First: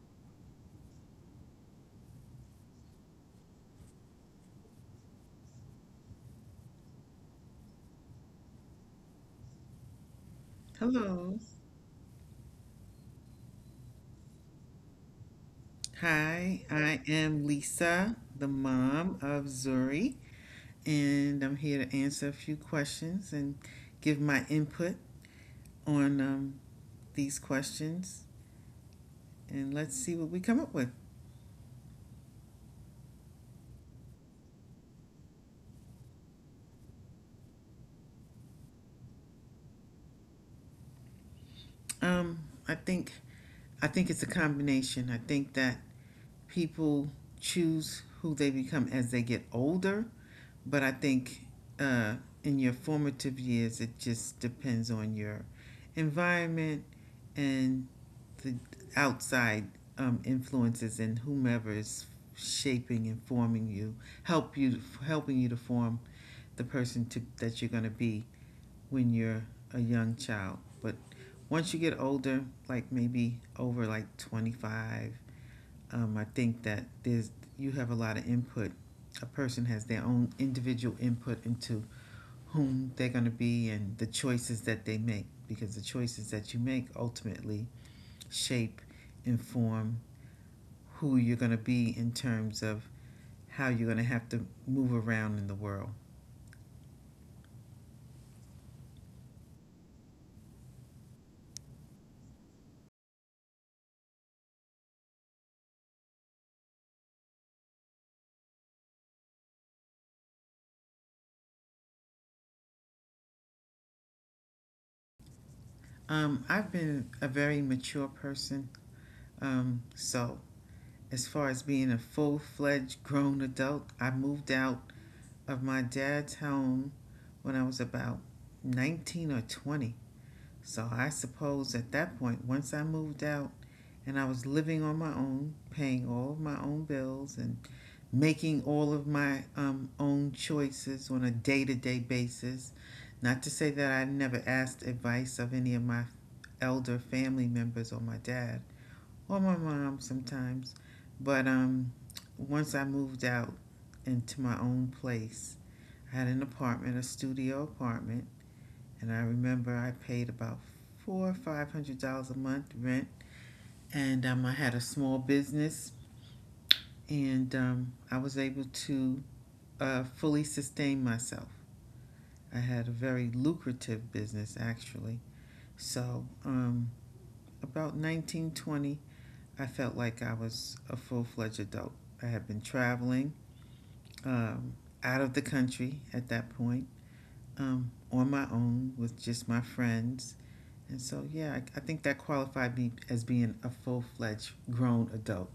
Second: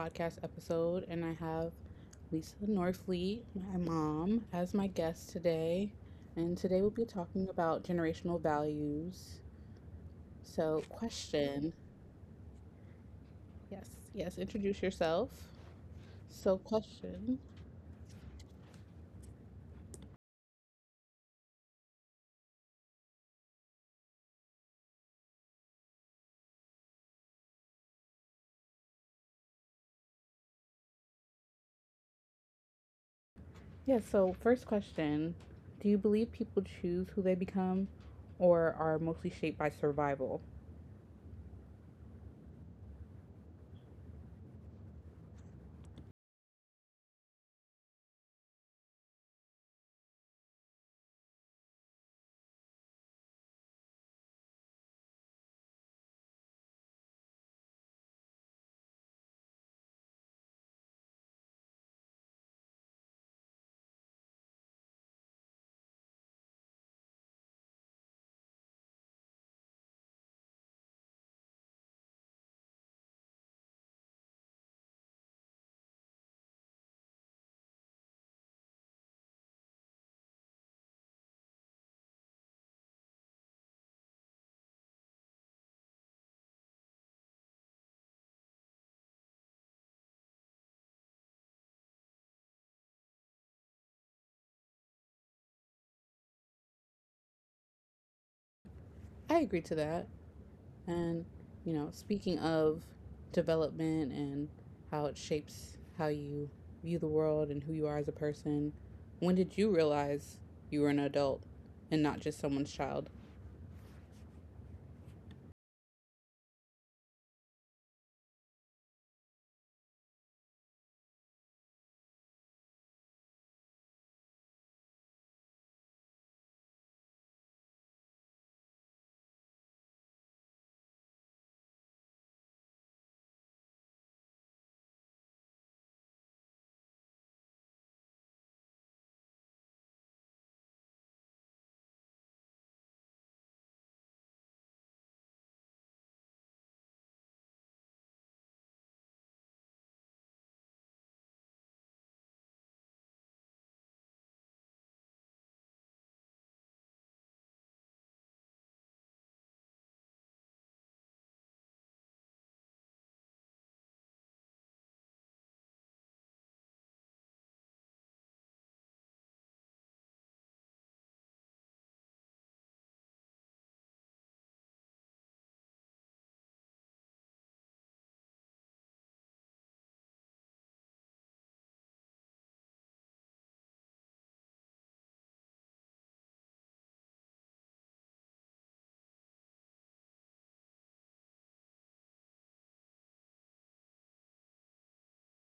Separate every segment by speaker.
Speaker 1: podcast episode, and I have Lisa Norfleet, my mom, as my guest today. And today we'll be talking about generational values. So,
Speaker 2: Hello.
Speaker 1: question Yes, yes, introduce yourself. So,
Speaker 2: Hi, I
Speaker 1: question
Speaker 2: am Lisa, the mom of Zuri, and I'm here to answer a few questions and give my input on these questions, and let's see what we come up with.
Speaker 1: yeah, so first question, do you believe people choose who they become or are mostly shaped by survival?
Speaker 2: Um, I think I think it's a combination. I think that people choose who they become as they get older, but I think uh, in your formative years, it just depends on your environment and the outside influences, and whomever is shaping and forming you help you helping you to form the person that you're going to be when you're a young child. But once you get older, like maybe over like 25, I think that there's you have a lot of input. A person has their own individual input into whom they're going to be, and the choices that they make, because the choices that you make ultimately shape inform who you're going to be in terms of how you're going to have to move around in the world.
Speaker 1: I agree to that. And, you know, speaking of development and how it shapes how you view the world and who you are as a person, when did you realize you were an adult and not just someone's child?
Speaker 2: I've been a very mature person, so as far as being a full fledged grown adult, I moved out of my dad's home when I was about 19 or 20. So I suppose at that point, once I moved out, and I was living on my own, paying all of my own bills and making all of my own choices on a day to day basis. Not to say that I never asked advice of any of my elder family members or my dad or my mom sometimes, but once I moved out into my own place, I had an apartment, a studio apartment, and I remember I paid about four or five hundred dollars a month rent, and I had a small business, and I was able to fully sustain myself. I had a very lucrative business, actually. So, about 1920, I felt like I was a full fledged adult. I had been traveling um, out of the country at that point, on my own with just my friends. And so, yeah, I think that qualified me as being a full fledged grown adult.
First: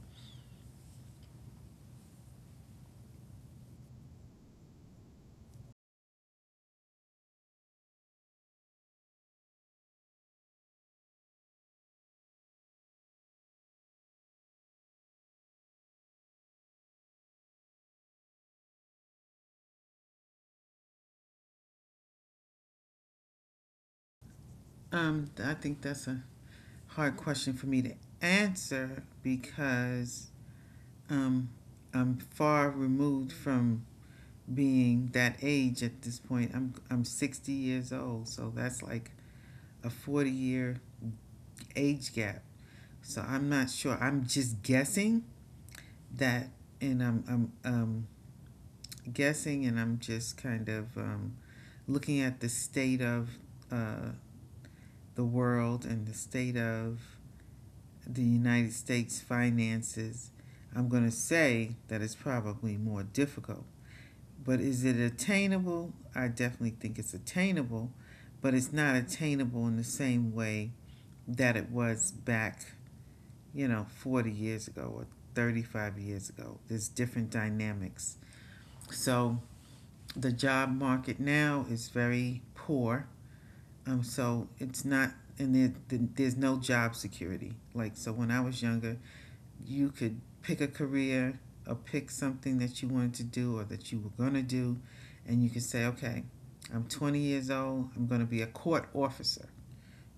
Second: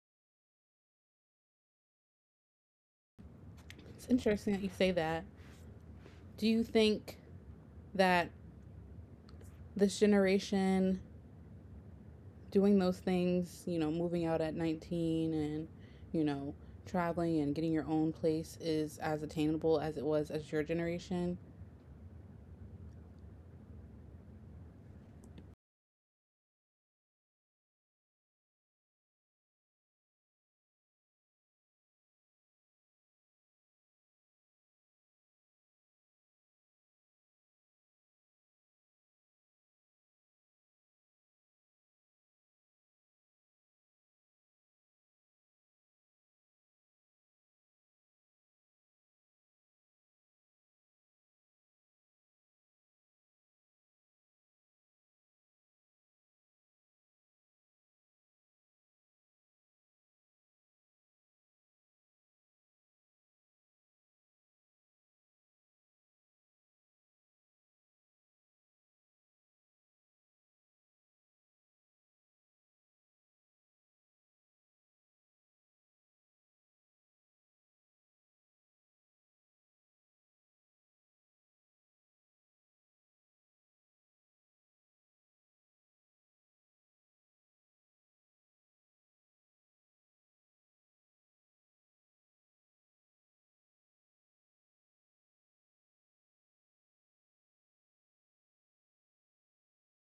Speaker 1: It's interesting that you say that. Do you think that this generation doing those things, you know, moving out at 19 and, you know, traveling and getting your own place is as attainable as it was as your generation?
Speaker 2: I think that's a hard question for me to answer, because um, I'm far removed from being that age at this point. I'm 60 years old, so that's like a 40-year age gap. So I'm not sure. I'm just guessing that, and I'm guessing, and I'm just kind of looking at the state of uh, the world and the state of the United States finances. I'm going to say that it's probably more difficult. But is it attainable? I definitely think it's attainable, but it's not attainable in the same way that it was back, you know, 40 years ago or 35 years ago. There's different dynamics. So the job market now is very poor. So it's not, and there's no job security. Like, so when I was younger, you could pick a career, or pick something that you wanted to do or that you were going to do, and you could say, okay, I'm 20 years old, I'm going to be a court officer,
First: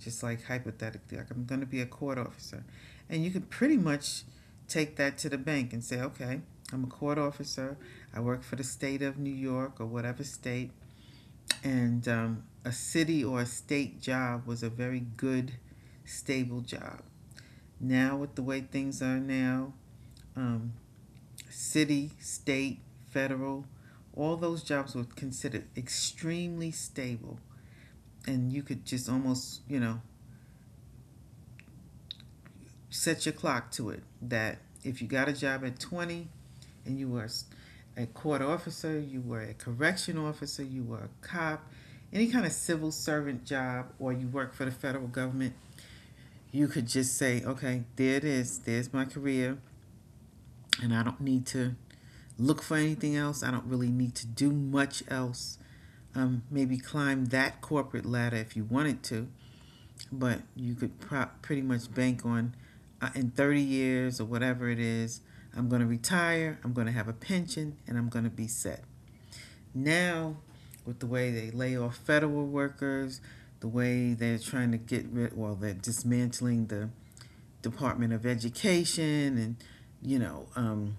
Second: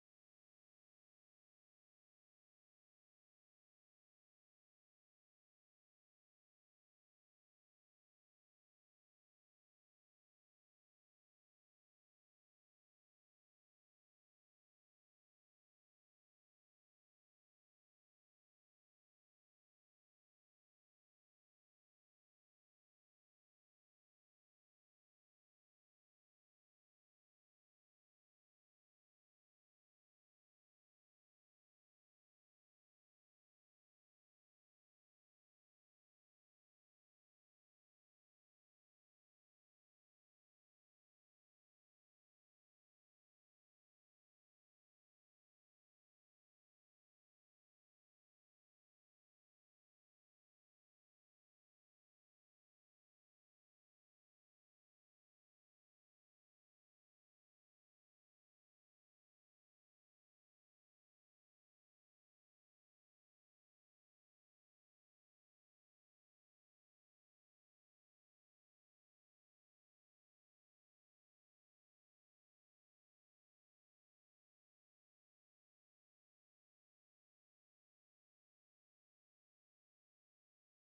Speaker 2: just like hypothetically, like I'm going to be a court officer. And you could pretty much take that to the bank and say, okay, I'm a court officer, I work for the state of New York or whatever state, and a city or a state job was a very good, stable job. Now, with the way things are now, um, city, state, federal, all those jobs were considered extremely stable. And you could just almost, you know, set your clock to it that if you got a job at 20 and you were a court officer, you were a correction officer, you were a cop, any kind of civil servant job, or you work for the federal government, you could just say, okay, there it is, there's my career, and I don't need to look for anything else. I don't really need to do much else, maybe climb that corporate ladder if you wanted to, but you could pretty much bank on, in 30 years or whatever it is, I'm going to retire, I'm going to have a pension, and I'm going to be set. Now, with the way they lay off federal workers, the way they're trying to get rid, well, they're dismantling the Department of Education and, you know,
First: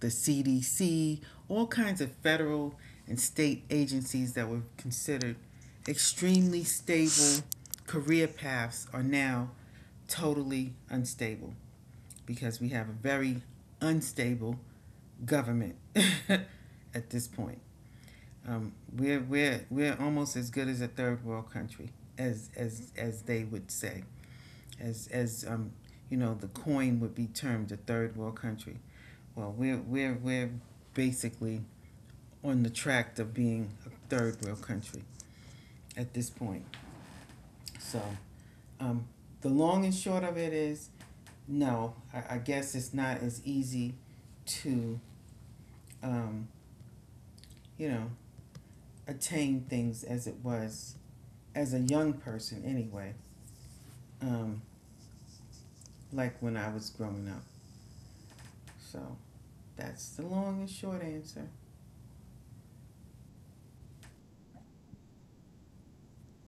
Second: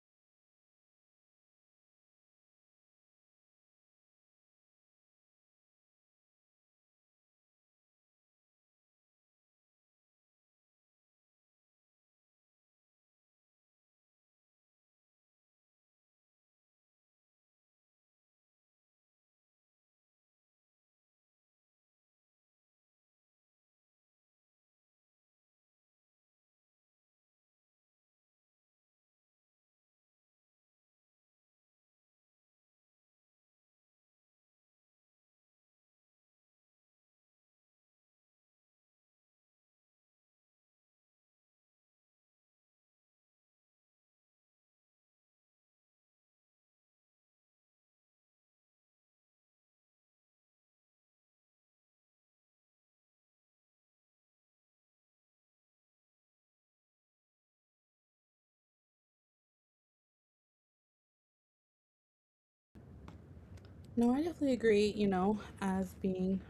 Speaker 2: the CDC, all kinds of federal and state agencies that were considered extremely stable career paths are now totally unstable, because we have a very unstable government at this point. We're almost as good as a third world country, as they would say, as you know, the coin would be termed, a third world country. Well, we're basically on the track of being a third world country at this point. So um, the long and short of it is no, I guess it's not as easy to, um, you know, attain things as it was as a young person anyway, um, like when I was growing up. So that's the long and short answer.
Speaker 1: No, I definitely agree, you know, as being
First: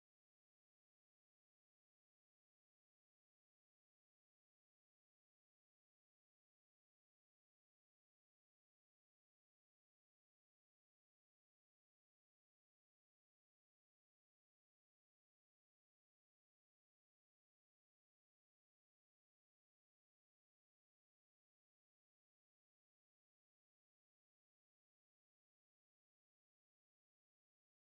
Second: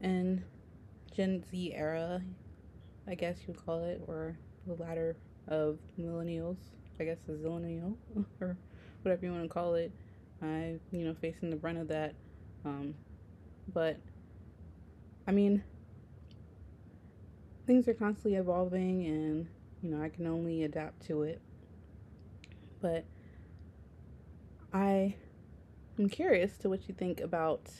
Speaker 1: and Gen Z era, I guess you'd call it, or the latter of millennials, I guess the zillennial, or whatever you want to call it. I, you know, facing the brunt of that. Um, but I mean, things are constantly evolving, and you know, I can only adapt to it. But I am curious to what you think about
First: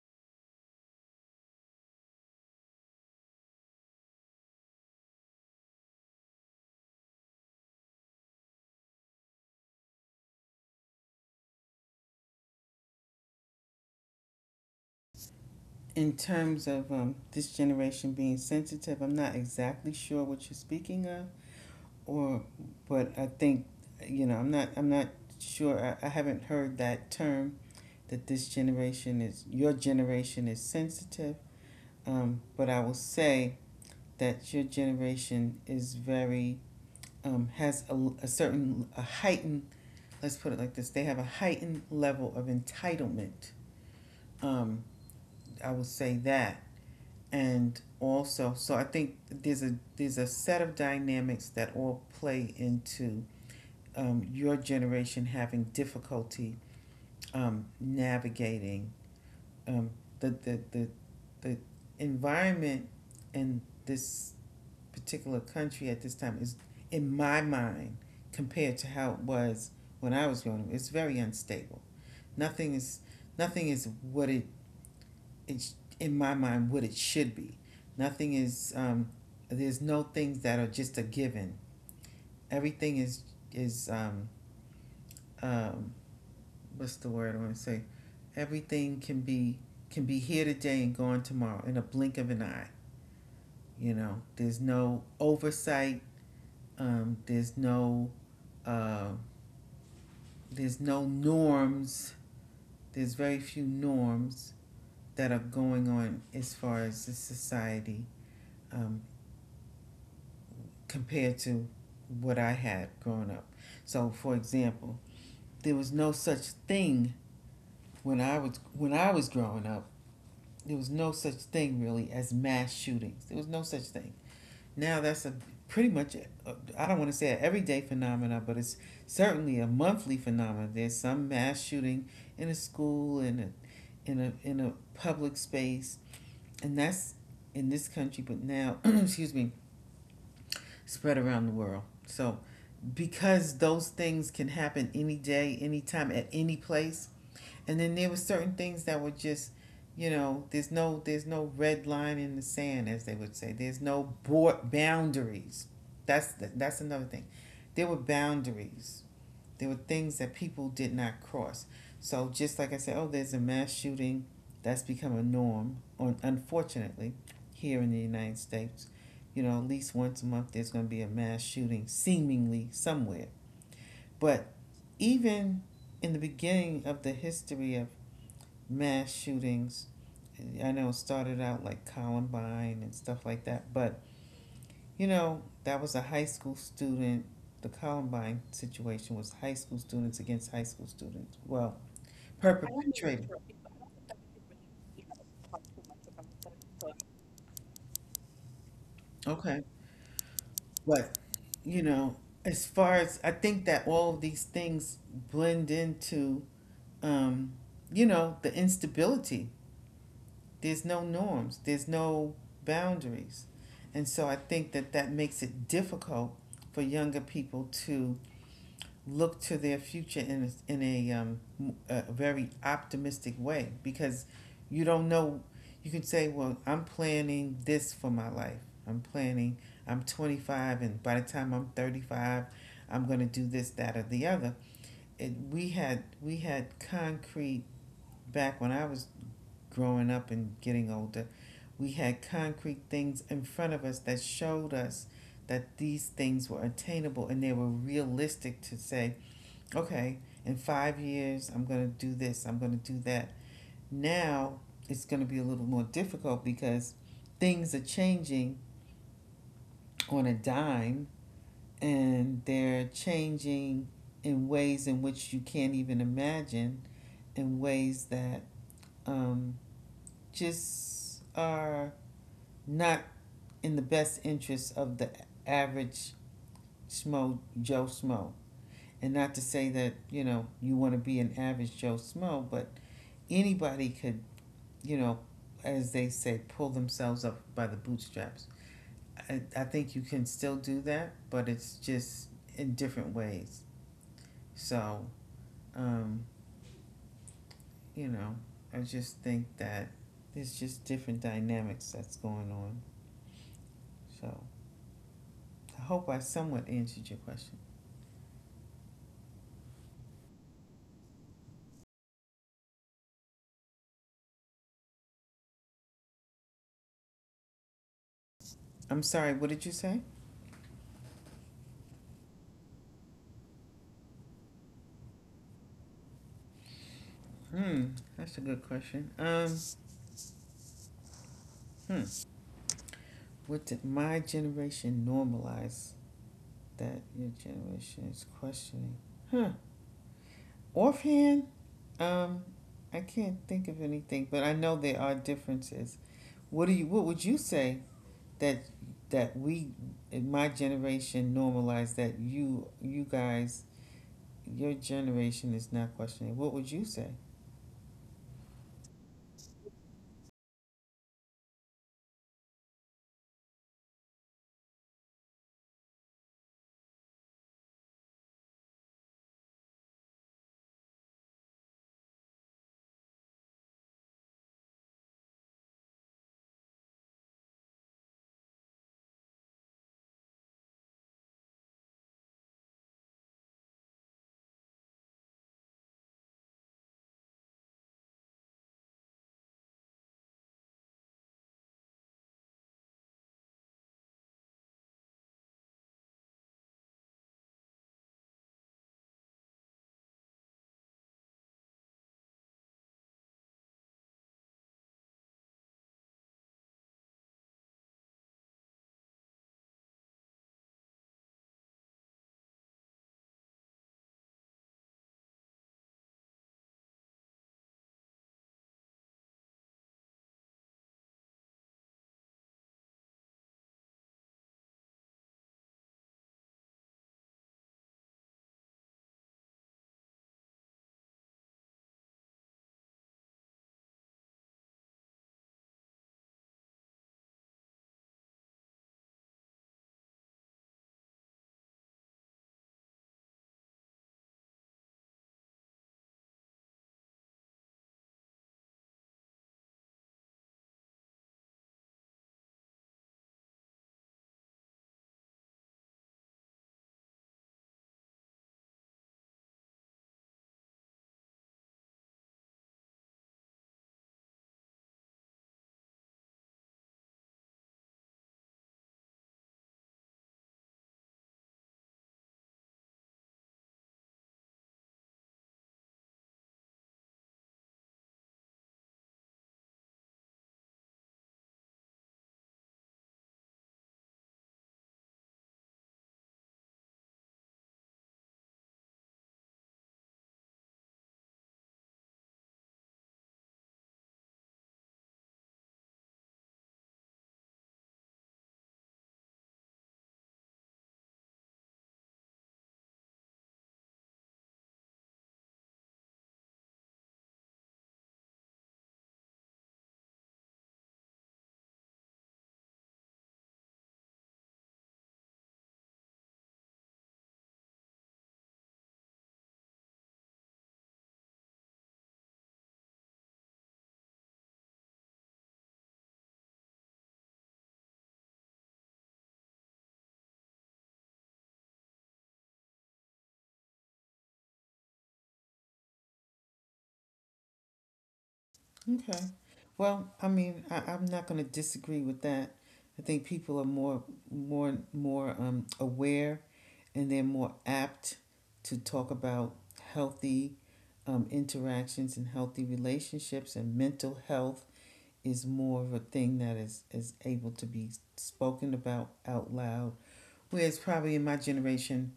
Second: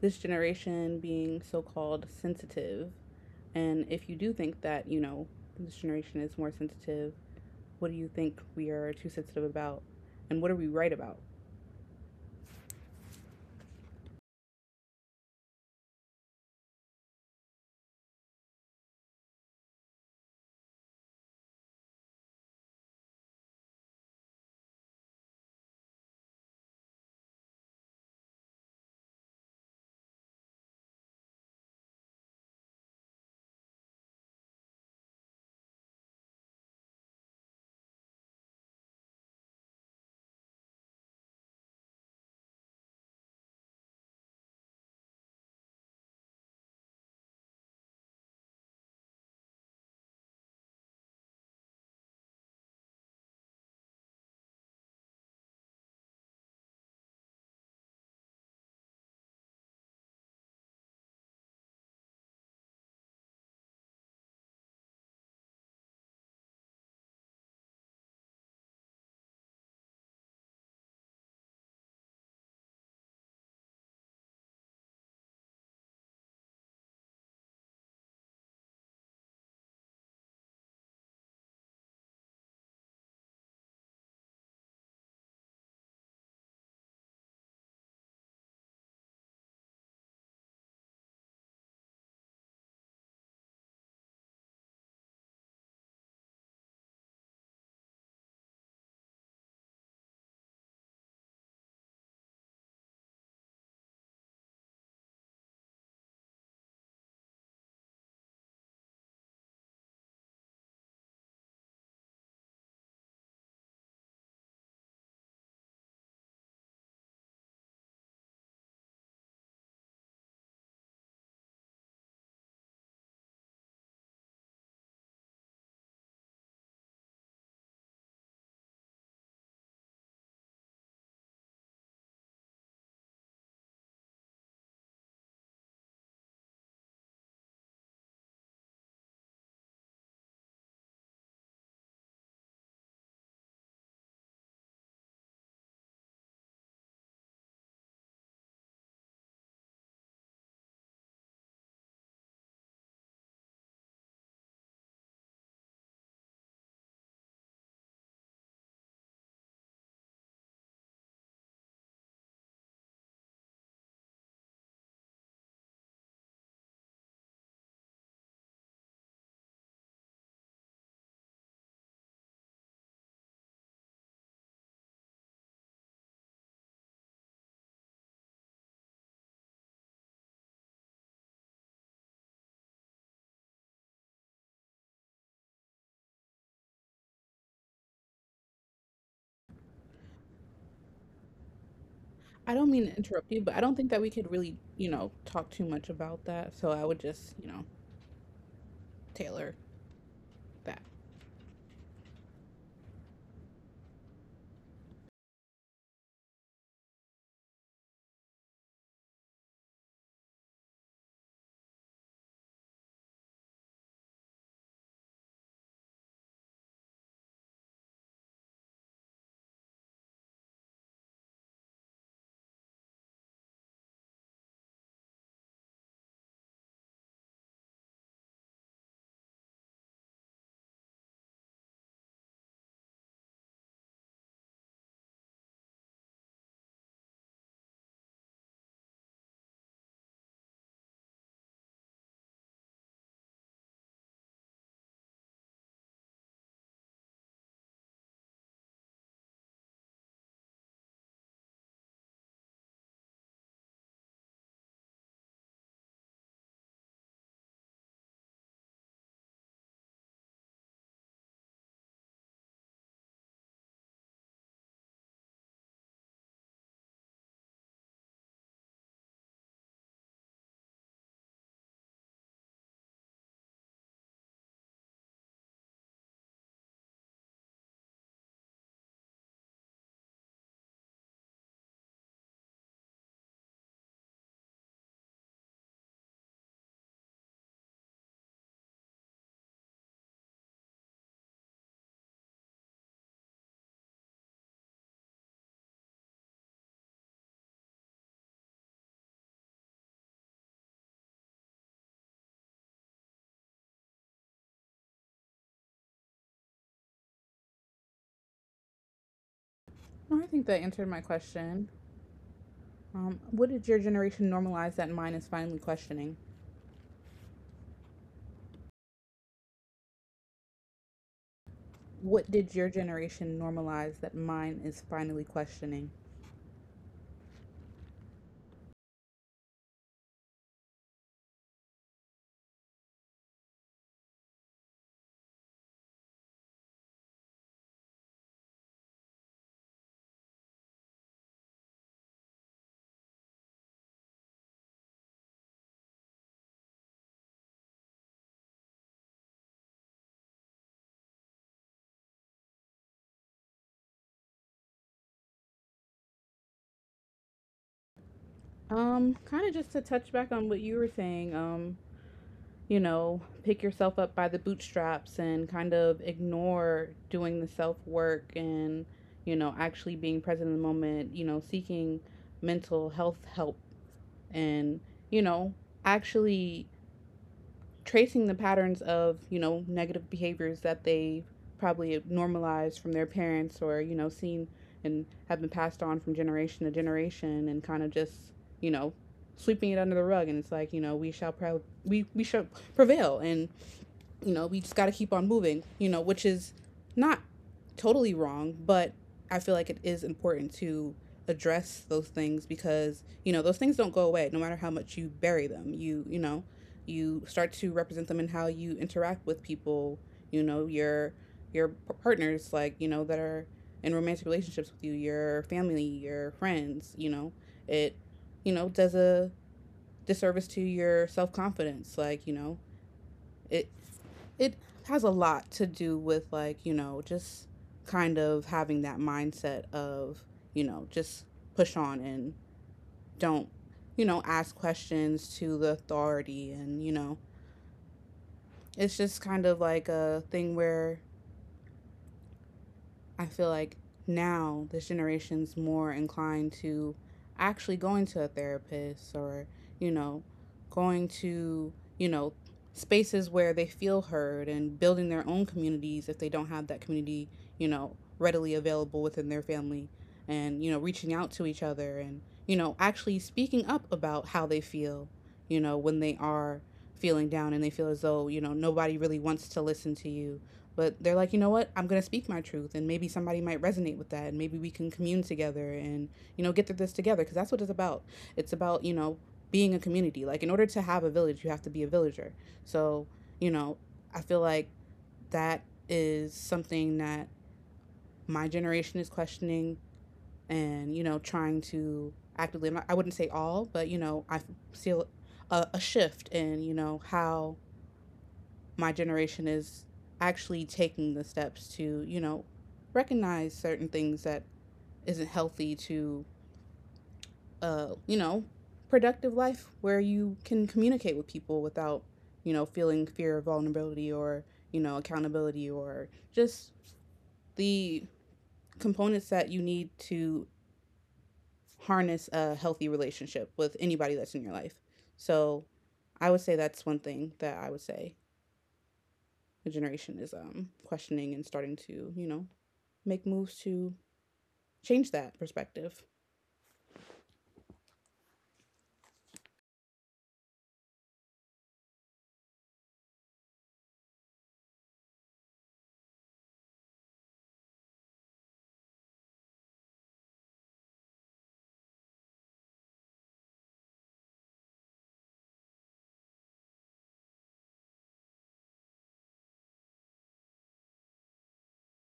Speaker 1: this generation being so called sensitive, and if you do think that, you know, this generation is more sensitive, what do you think we are too sensitive about and what are we right about?
Speaker 2: In terms of this generation being sensitive, I'm not exactly sure what you're speaking of. Or, but I think, you know, I'm not sure. I haven't heard that term that this generation is your generation is sensitive, but I will say that your generation is very um, has a, a certain, a heightened, let's put it like this, they have a heightened level of entitlement. um, I will say that. And also, so I think there's a, set of dynamics that all play into, your generation having difficulty navigating um, the, the, the, the environment in this particular country at this time is, in my mind, compared to how it was when I was growing up. It's very unstable. Nothing is, nothing is what it, it's in my mind, what it should be. Nothing is, there's no things that are just a given. Everything is um, what's the word I want to say? Everything can be, here today and gone tomorrow in a blink of an eye. You know, there's no oversight. Um, there's no uh, there's no norms. There's very few norms that are going on as far as the society, um, compared to what I had growing up. So, for example, there was no such thing when I was growing up, there was no such thing, really, as mass shootings. There was no such thing. Now that's a pretty much a, I don't want to say an everyday phenomena, but it's certainly a monthly phenomenon. There's some mass shooting in a school, in a, in a public space, and that's in this country, but now excuse me, spread around the world. So because those things can happen any day, any time, at any place. And then there were certain things that were just, you know, there's no red line in the sand, as they would say, there's no board boundaries. That's another thing, there were boundaries, there were things that people did not cross. So just like I said, oh, there's a mass shooting, that's become a norm, on unfortunately, here in the united states. You know, at least once a month there's going to be a mass shooting seemingly somewhere. But even in the beginning of the history of mass shootings, I know it started out like Columbine and stuff like that, but you know, that was a high school student. The Columbine situation was high school students against high school students. Well,
Speaker 1: I don't mean to interrupt
Speaker 2: perpetrated.
Speaker 1: you, but I don't think that we could really, you know, talk too much about that. So I would just, you know, tailor
Speaker 2: Okay.
Speaker 1: that.
Speaker 2: But, you know, as far as I think that all of these things blend into, um, you know, the instability. There's no norms, there's no boundaries. And so I think that that makes it difficult for younger people to look to their future in a, a very optimistic way, because you don't know. You can say, well, I'm planning this for my life. I'm planning, I'm 25, and by the time I'm 35, I'm going to do this, that, or the other. It, we had concrete, back when I was growing up and getting older, we had concrete things in front of us that showed us that these things were attainable and they were realistic, to say, okay, in 5 years, I'm going to do this, I'm going to do that. Now it's going to be a little more difficult, because things are changing on a dime, and they're changing in ways in which you can't even imagine, in ways that um, just are not in the best interest of the average Smo Joe Smo. And not to say that, you know, you want to be an average Joe Smo, but anybody could, you know, as they say, pull themselves up by the bootstraps. I think you can still do that, but it's just in different ways. So, um, you know, I just think that there's just different dynamics that's going on. So I hope I somewhat answered your question.
Speaker 1: Well, I think that answered my question. What did your generation normalize that mine is finally questioning?
Speaker 2: I'm sorry, what did you say?
Speaker 1: What did your generation normalize that mine is finally questioning?
Speaker 2: Hmm, that's a good question. Hmm. What did my generation normalize that your generation is questioning? Huh. Offhand, um, I can't think of anything, but I know there are differences. What do you? What would you say that we, in my generation, normalize that you guys, your generation is not questioning? What would you say?
Speaker 1: Kind of just to touch back on what you were saying, you know, pick yourself up by the bootstraps and kind of ignore doing the self work and, you know, actually being present in the moment, you know, seeking mental health help and, you know, actually tracing the patterns of, you know, negative behaviors that they probably normalized from their parents or, you know, seen and have been passed on from generation to generation and kind of just, you know, sweeping it under the rug and it's like, you know, we shall pro- we shall prevail and you know, we just got to keep on moving, you know, which is not totally wrong, but I feel like it is important to address those things because, you know, those things don't go away no matter how much you bury them. You know, you start to represent them in how you interact with people, you know, your partners like, you know, that are in romantic relationships with you, your family, your friends, you know. It, you know, does a disservice to your self-confidence like, you know, it it has a lot to do with like you know just kind of having that mindset of you know just push on and don't you know ask questions to the authority and you know it's just kind of like a thing where I feel like now this generation's more inclined to actually going to a therapist or, you know, going to, you know, spaces where they feel heard and building their own communities if they don't have that community, you know, readily available within their family and, you know, reaching out to each other and, you know, actually speaking up about how they feel, you know, when they are feeling down and they feel as though, you know, nobody really wants to listen to you but they're like, you know what? I'm going to speak my truth, and maybe somebody might resonate with that, and maybe we can commune together and, you know, get through this together because that's what it's about. It's about, you know, being a community. Like, in order to have a village, you have to be a villager. So, you know, I feel like that is something that my generation is questioning and, you know, trying to actively, I wouldn't say all, but, you know, I feel a shift in, you know, how my generation is actually taking the steps to, you know, recognize certain things that isn't healthy to, you know, productive life where you can communicate with people without, you know, feeling fear of vulnerability or, you know, accountability or just the components that you need to harness a healthy relationship with anybody that's in your life. So I would say that's one thing that I would say the generation is questioning and starting to, you know, make moves to change that perspective.
Speaker 2: Okay. Well, I mean, I'm not going to disagree with that. I think people are more aware, and they're more apt to talk about healthy interactions and healthy relationships, and mental health is more of a thing that is able to be spoken about out loud. Whereas probably in my generation,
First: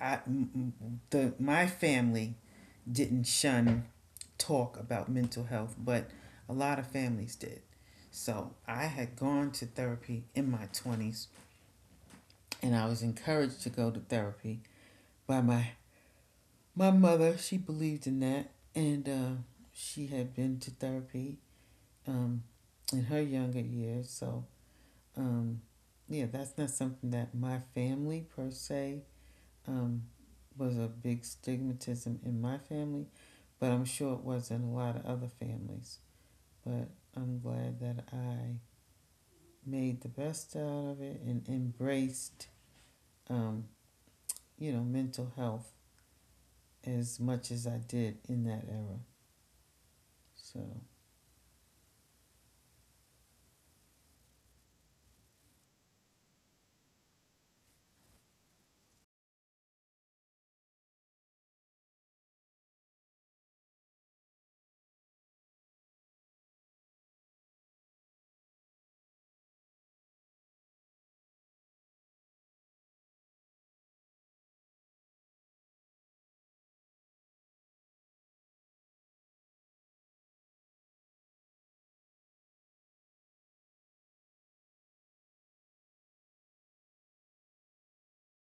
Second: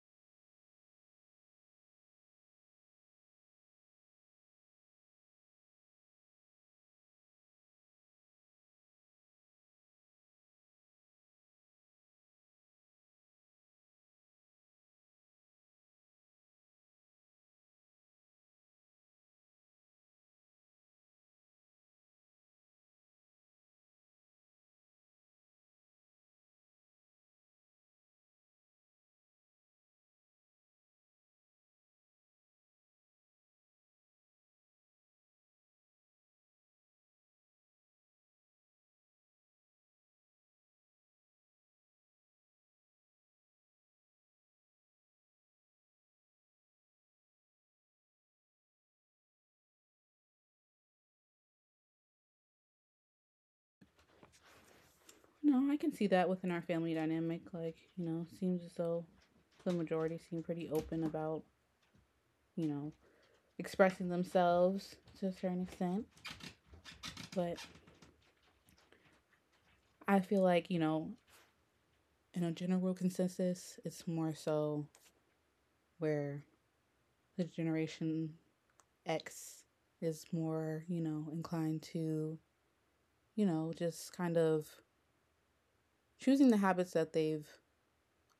Speaker 2: I m- m- the my family didn't shun talk about mental health, but a lot of families did. So I had gone to therapy in my 20s and I was encouraged to go to therapy by my mother. She believed in that and she had been to therapy um, in her younger years. So, um, yeah, that's not something that my family per se um, was a big stigmatism in my family, but I'm sure it was in a lot of other families. But I'm glad that I made the best out of it and embraced, um, you know, mental health as much as I did in that era. So,
Speaker 1: No, I can see that within our family dynamic. Like, you know, seems as though the majority seem pretty open about, you know, expressing themselves to a certain extent. But I feel like, you know, in a general consensus, it's more so where the Generation X is more, you know, inclined to, you know, just kind of choosing the habits that they've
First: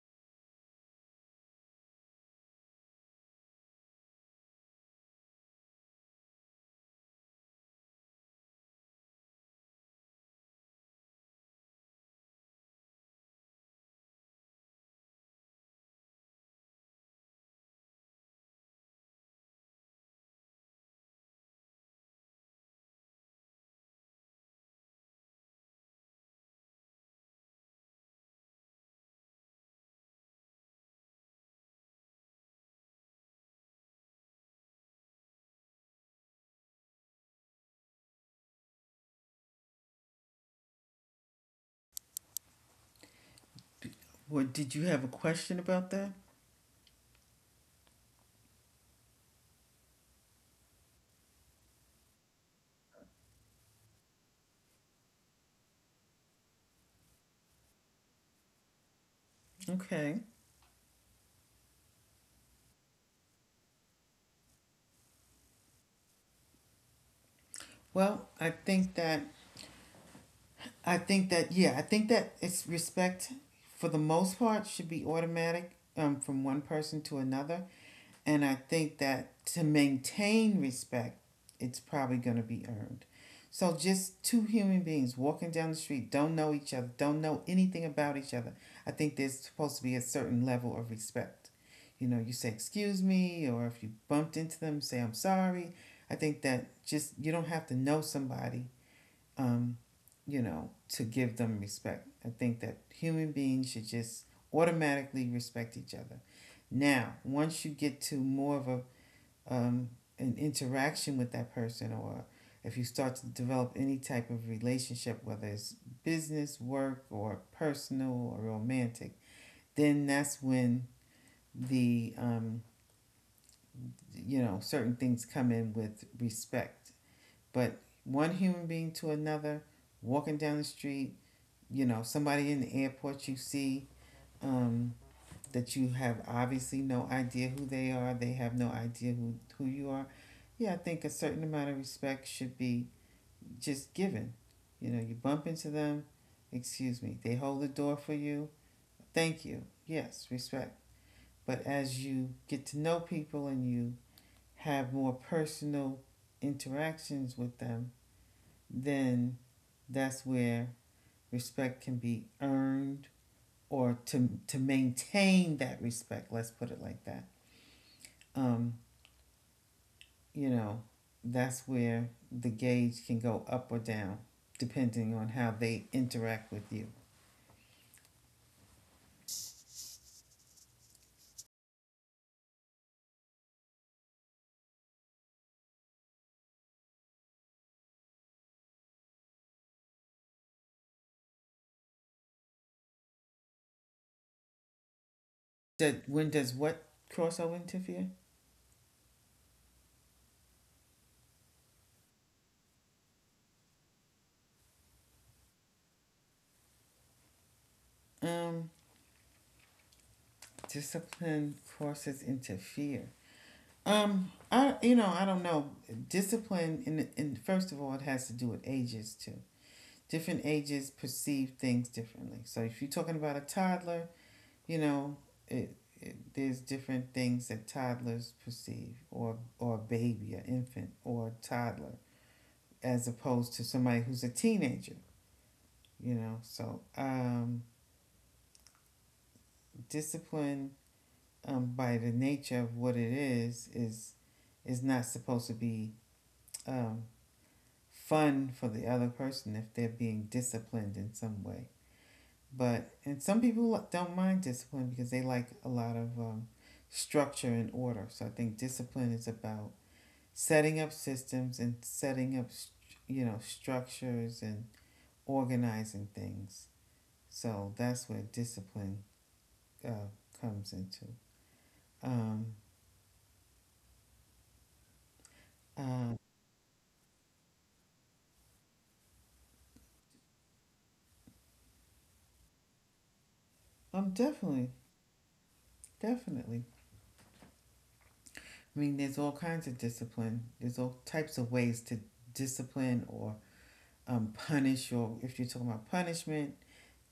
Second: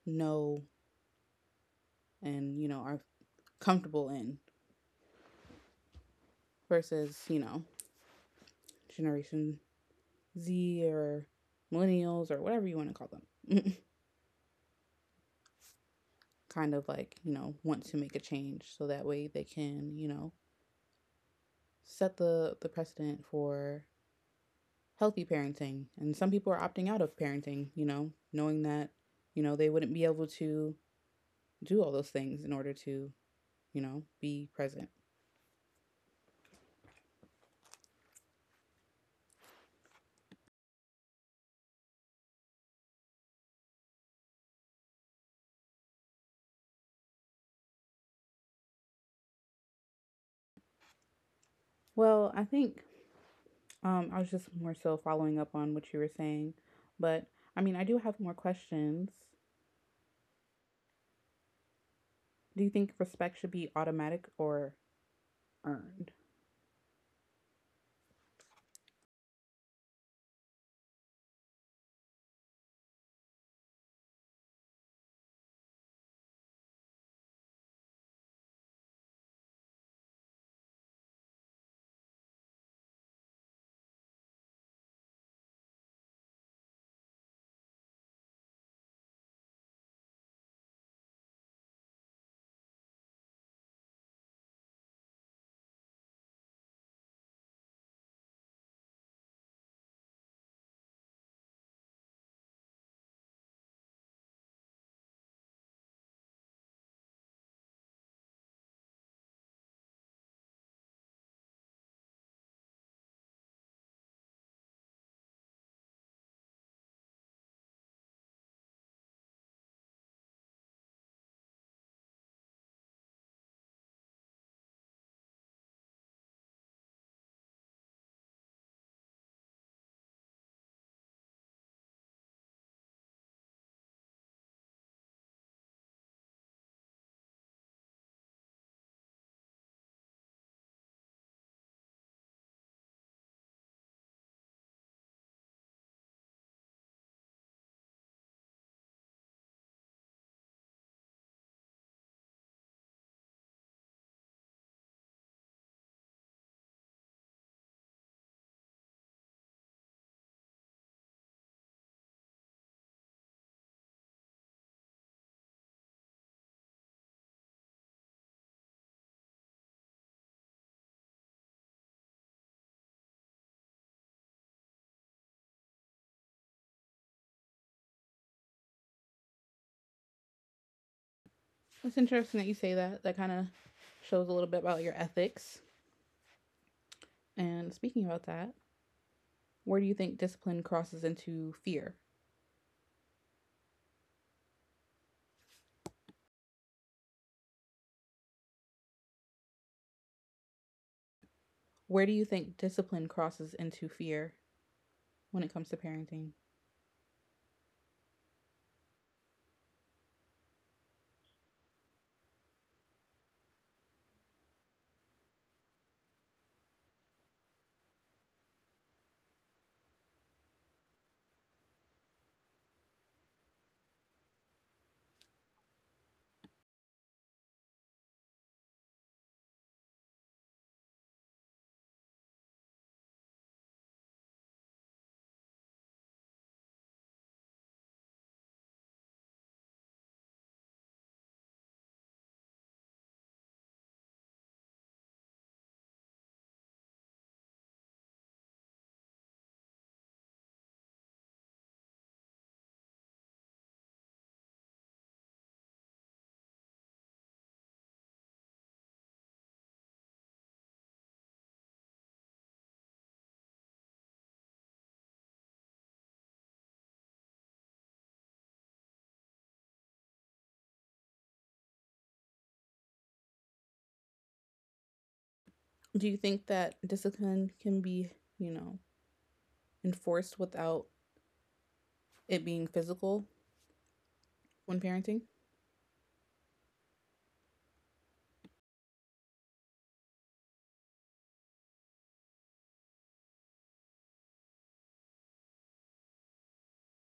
Speaker 1: know and, you know, are comfortable in versus, you know, Generation Z or millennials or whatever you want to call them. Kind of like, you know, want to make a change so that way they can, you know, set the precedent for healthy parenting. And some people are opting out of parenting, you know, knowing that, you know, they wouldn't be able to do all those things in order to, you know, be present.
Speaker 2: what did you have a question about that?
Speaker 1: Well, I think I was just more so following up on what you were saying. But I mean, I do have more questions.
Speaker 2: Okay.
Speaker 1: Do you think respect should be automatic or earned?
Speaker 2: Well, I think that I think that it's respect for the most part should be automatic from one person to another, and I think that to maintain respect, it's probably going to be earned. So just two human beings walking down the street don't know each other, don't know anything about each other. I think there's supposed to be a certain level of respect. You know, you say excuse me, or if you bumped into them, say I'm sorry. I think that just you don't have to know somebody, um, you know, to give them respect. I think that human beings should just automatically respect each other. Now, once you get to more of a, um, an interaction with that person, or if you start to develop any type of relationship, whether it's business, work, or personal or romantic, then that's when the you know, certain things come in with respect. But one human being to another, walking down the street, you know, somebody in the airport you see, um, that you have obviously no idea who they are, they have no idea who you are. Yeah, I think a certain amount of respect should be just given. You know, you bump into them, excuse me, they hold the door for you, thank you, yes, respect. But as you get to know people and you have more personal interactions with them, then that's where respect can be earned, or to maintain that respect, let's put it like that. um you know, that's where the gauge can go up or down depending on how they interact with you.
Speaker 1: It's interesting that you say that. That kind of shows a little bit about your ethics. And speaking about that, where do you think discipline crosses into fear?
Speaker 2: That, when does what crossover interfere?
Speaker 1: Where do you think discipline crosses into fear when it comes to parenting?
Speaker 2: um discipline crosses interfere. Um, I, you know, I don't know. Discipline in, first of all, it has to do with ages too. Different ages perceive things differently, so if you're talking about a toddler, you know, it, it, there's different things that toddlers perceive, or a baby, an infant, or a toddler, as opposed to somebody who's a teenager. You know, so discipline, by the nature of what it is, is not supposed to be um, fun for the other person if they're being disciplined in some way. But, and some people don't mind discipline because they like a lot of structure and order. So I think discipline is about setting up systems and setting up, you know, structures and organizing things. So that's where discipline uh, comes into um,
Speaker 1: Do
Speaker 2: uh,
Speaker 1: you think that discipline can be, you know, enforced without it being physical
Speaker 2: um, definitely.
Speaker 1: when parenting?
Speaker 2: Definitely. I mean, there's all kinds of discipline, there's all types of ways to discipline, or punish, or if you're talking about punishment,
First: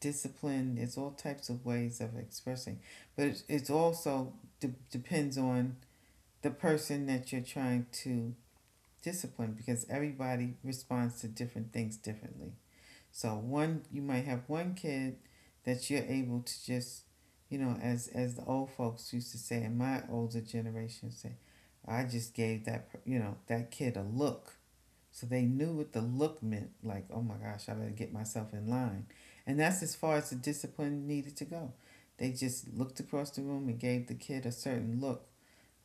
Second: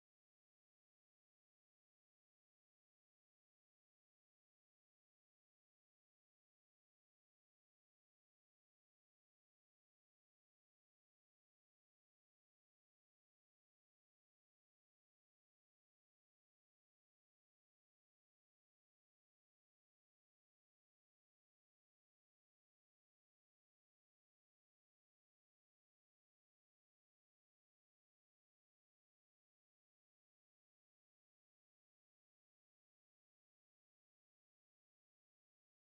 Speaker 2: discipline, there's all types of ways of expressing. But it's also depends on the person that you're trying to discipline because everybody responds to different things differently. So one you might have one kid that you're able to just, you know, as the old folks used to say in my older generation say, I just gave that, you know, that kid a look. So they knew what the look meant, like, oh my gosh, I better get myself in line. And that's as far as the discipline needed to go. They just looked across the room and gave the kid a certain look,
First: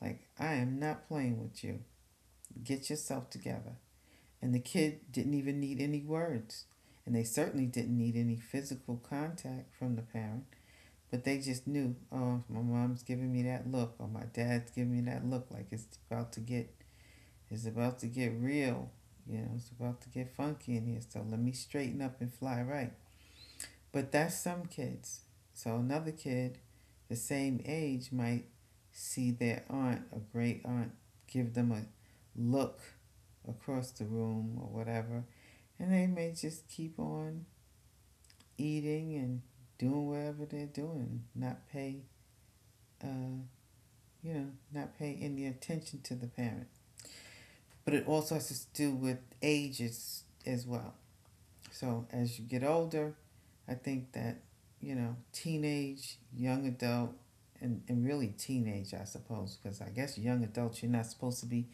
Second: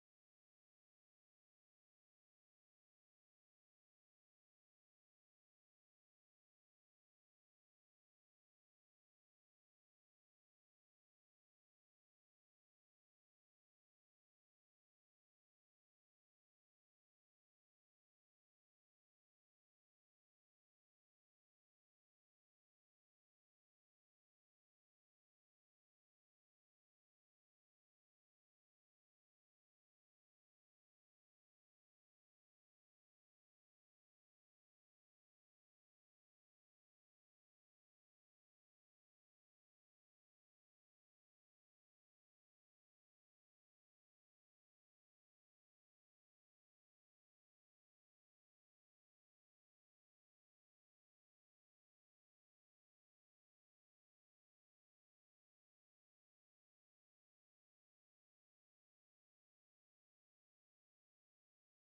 Speaker 2: like, I am not playing with you. Get yourself together. And the kid didn't even need any words. And they certainly didn't need any physical contact from the parent. But they just knew, oh, my mom's giving me that look, or my dad's giving me that look, like it's about to get real. You know, it's about to get funky in here. So let me straighten up and fly right. But that's some kids. So another kid, the same age, might see their aunt, a great aunt, give them a look across the room or whatever, and they may just keep on eating and doing whatever they're doing, not pay, uh, you know, not pay any attention to the parent. But it also has to do with ages as well. So as you get older, I think that, you know, teenage, young adult, and really teenage, I suppose, because I guess young adults, you're not supposed to be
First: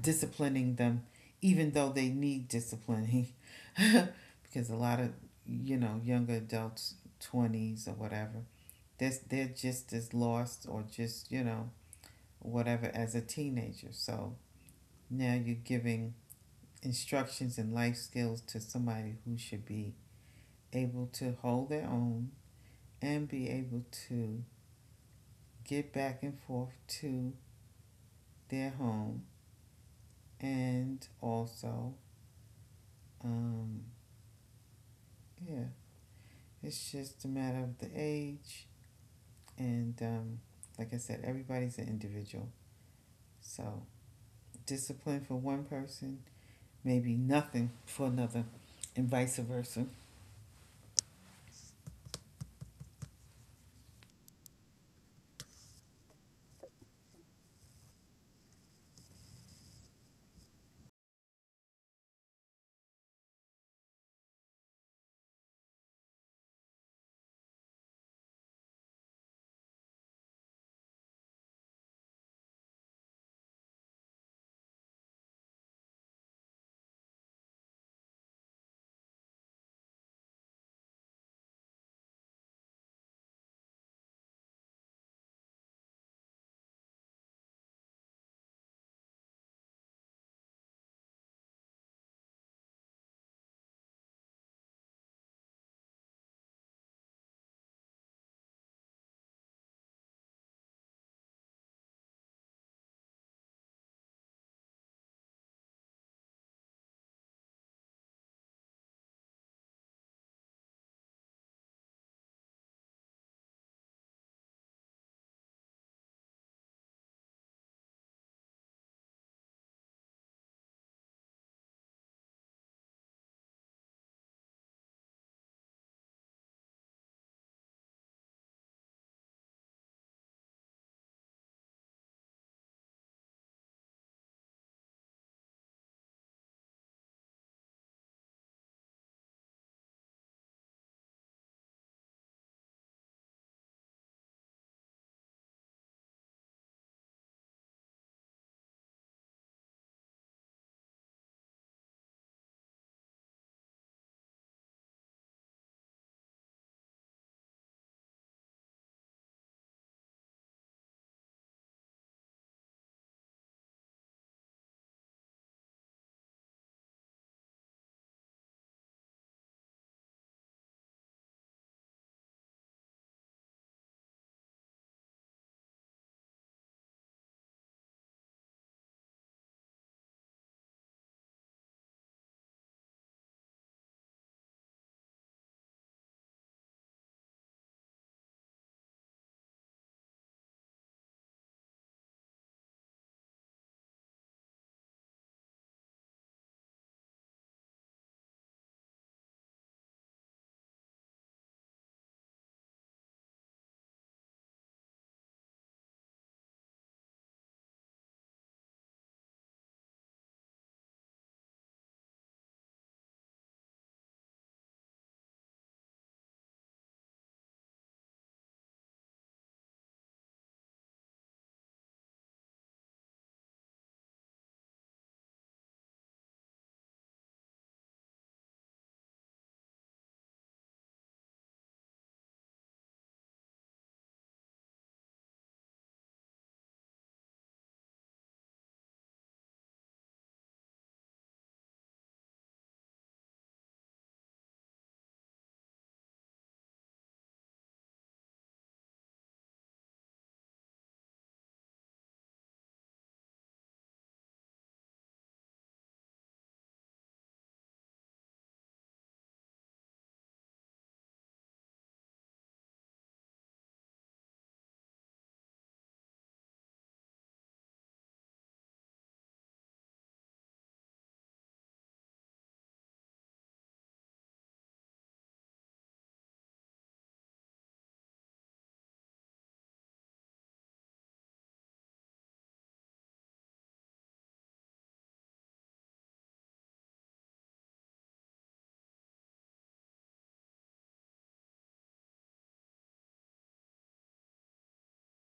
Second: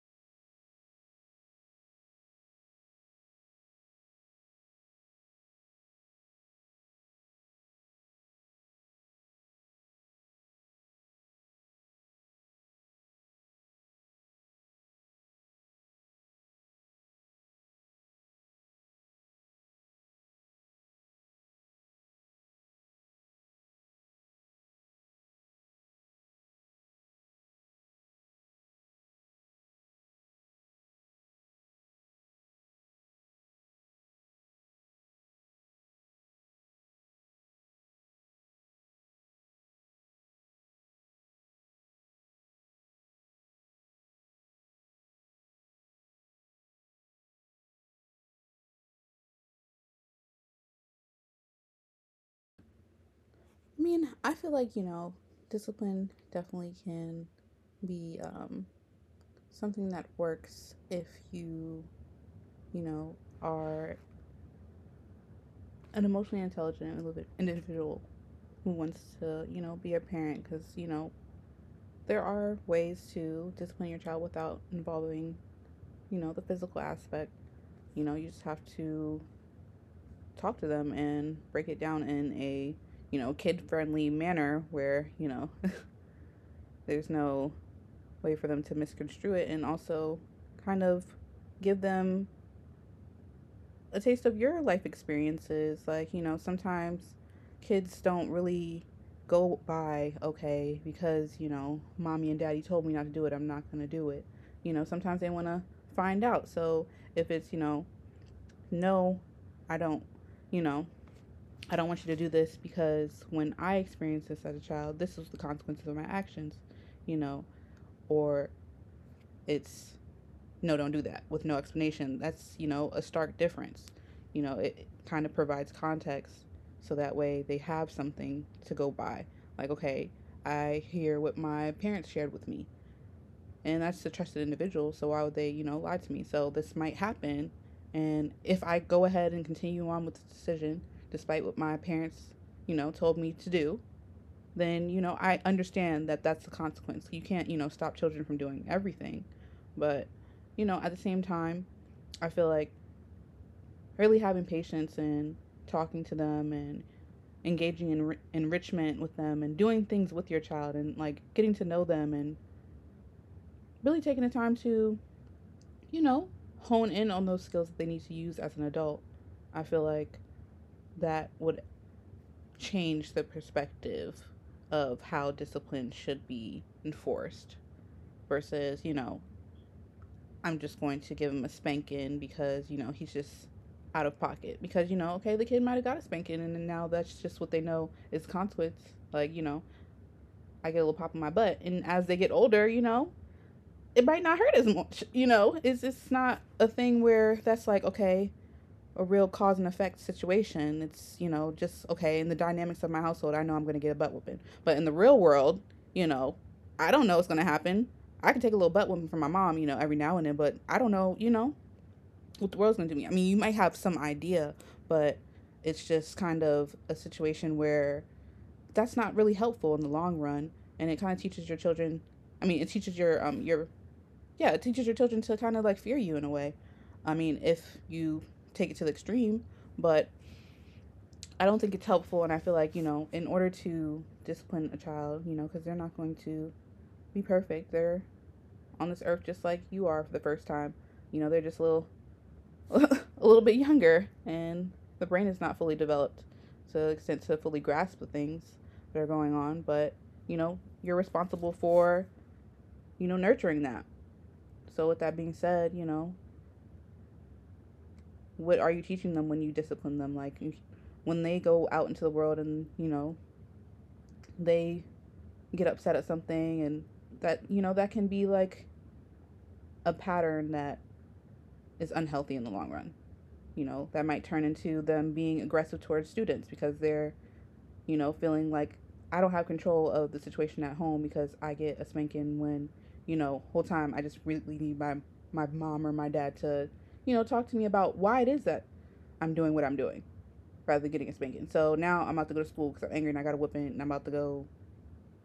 Speaker 2: disciplining them, even though they need disciplining. Because a lot of, you know, younger adults, 20s or whatever, they're just as lost or just, you know, whatever as a teenager. So now you're giving instructions and life skills to somebody who should be able to hold their own and be able to get back and forth to their home, and also um, yeah, it's just a matter of the age. And like I said, everybody's an individual. So discipline for one person may be nothing for another, and vice versa.
Speaker 1: I mean, I feel like, you know, discipline definitely can be, something that works if you you know, are an emotionally intelligent individual who wants to, you know, be a parent because, you know, there are ways to discipline your child without involving, you know, the physical aspect. You know, you just have to talk to them and break it down in a, you know, kid friendly manner where, you know, there's no way for them to misconstrue it and also kind of give them a taste of your life experiences. Like, you know, sometimes kids don't really go by, okay, because, you know, mommy and daddy told me not to do it, I'm not going to do it. You know, sometimes they want to find out. So if it's, you know, no, I don't, you know, I don't want you to do this because when I experienced this as a child, this was the consequences of my actions, you know, or it's no, don't do that with no explanation. That's, you know, a stark difference. You know, it kind of provides context so that way they have something to go by. Like, okay, I hear what my parents shared with me, and that's a trusted individual, so why would they, you know, lie to me? So this might happen, and if I go ahead and continue on with the decision, despite what my parents, you know, told me to do, then, you know, I understand that that's the consequence. You can't, you know, stop children from doing everything, but you know, at the same time, I feel like really having patience and talking to them and engaging in enrichment with them and doing things with your child and like getting to know them and really taking the time to, you know, hone in on those skills that they need to use as an adult. I feel like that would change the perspective of how discipline should be enforced versus, you know, I'm just going to give him a spanking because, you know, he's just out of pocket. Because, you know, okay, the kid might have got a spanking and now that's just what they know is consequence. Like, you know, I get a little pop in my butt. And as they get older, you know, it might not hurt as much. You know, it's not a thing where that's like, okay, a real cause and effect situation. It's, you know, just, okay, in the dynamics of my household, I know I'm going to get a butt whooping. But in the real world, you know, I don't know what's going to happen. I can take a little butt whooping from my mom, you know, every now and then, but I don't know, you know, what the world's gonna do to me. I mean, you might have some idea, but it's just kind of a situation where that's not really helpful in the long run, and it kind of teaches your children. I mean, it teaches your it teaches your children to kind of like fear you in a way. I mean, if you take it to the extreme, but I don't think it's helpful, and I feel like you know, in order to discipline a child, you know, because they're not going to be perfect. They're on this earth just like you are for the first time. You know, they're just little a little bit younger and the brain is not fully developed to the extent to fully grasp the things that are going on, but you know you're responsible for, you know, nurturing that. So with that being said, you know, what are you teaching them when you discipline them, like when they go out into the world and, you know, they get upset at something, and that, you know, that can be like a pattern that is unhealthy in the long run. You know, that might turn into them being aggressive towards students because they're, you know, feeling like I don't have control of the situation at home because I get a spanking when, you know, whole time I just really need my mom or my dad to, you know, talk to me about why it is that I'm doing what I'm doing rather than getting a spanking. So now I'm about to go to school because I'm angry and I got a whipping, and I'm about to go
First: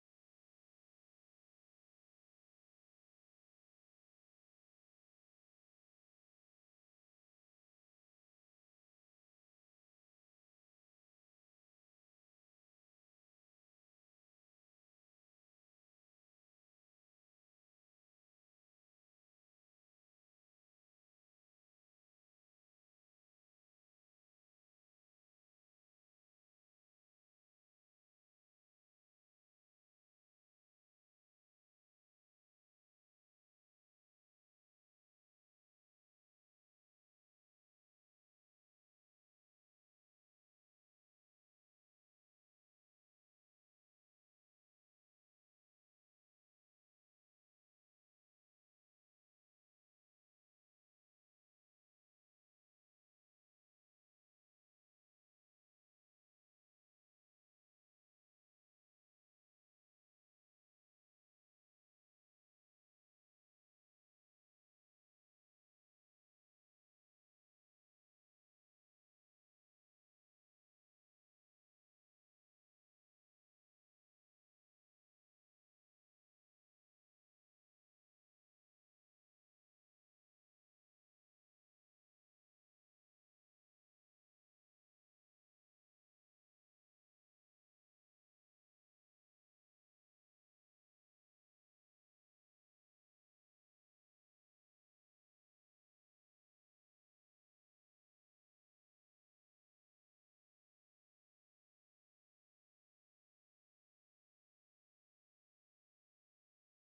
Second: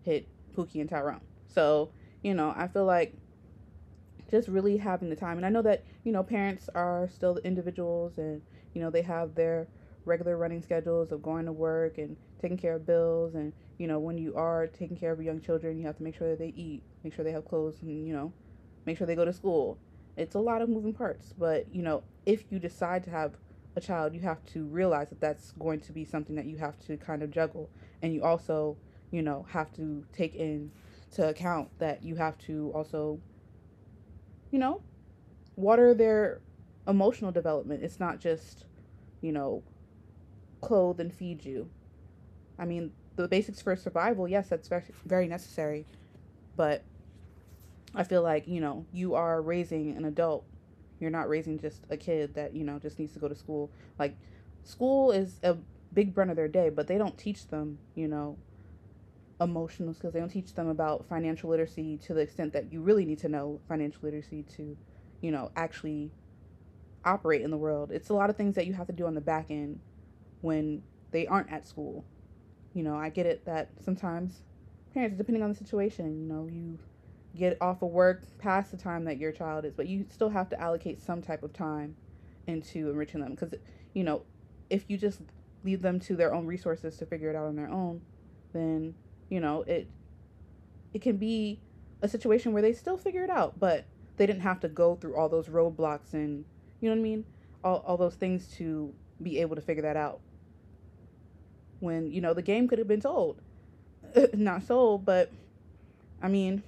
Speaker 1: hit Pookie and Tyrone. So, you know, I feel like just really having the time. And I know that, you know, parents are still individuals, and, you know, they have their regular running schedules of going to work and taking care of bills. And, you know, when you are taking care of young children, you have to make sure that they eat, make sure they have clothes, and, you know, make sure they go to school. It's a lot of moving parts. But, you know, if you decide to have a child, you have to realize that that's going to be something that you have to kind of juggle. And you also, you know, have to take into account that you have to also, you know, water their emotional development. It's not just, you know, clothe and feed you. I mean, the basics for survival, yes, that's very, very necessary. But I feel like, you know, you are raising an adult. You're not raising just a kid that, you know, just needs to go to school. Like, school is a big brunt of their day, but they don't teach them, you know, emotional skills. They don't teach them about financial literacy to the extent that you really need to know financial literacy to, you know, actually operate in the world. It's a lot of things that you have to do on the back end when they aren't at school. You know, I get it that sometimes parents, depending on the situation, you know, you get off of work past the time that your child is, but you still have to allocate some type of time into enriching them because, you know, if you just leave them to their own resources to figure it out on their own, then, you know, it can be a situation where they still figure it out, but they didn't have to go through all those roadblocks and, you know what I mean? All those things to be able to figure that out. When you know the game could have been sold, not sold, but I mean,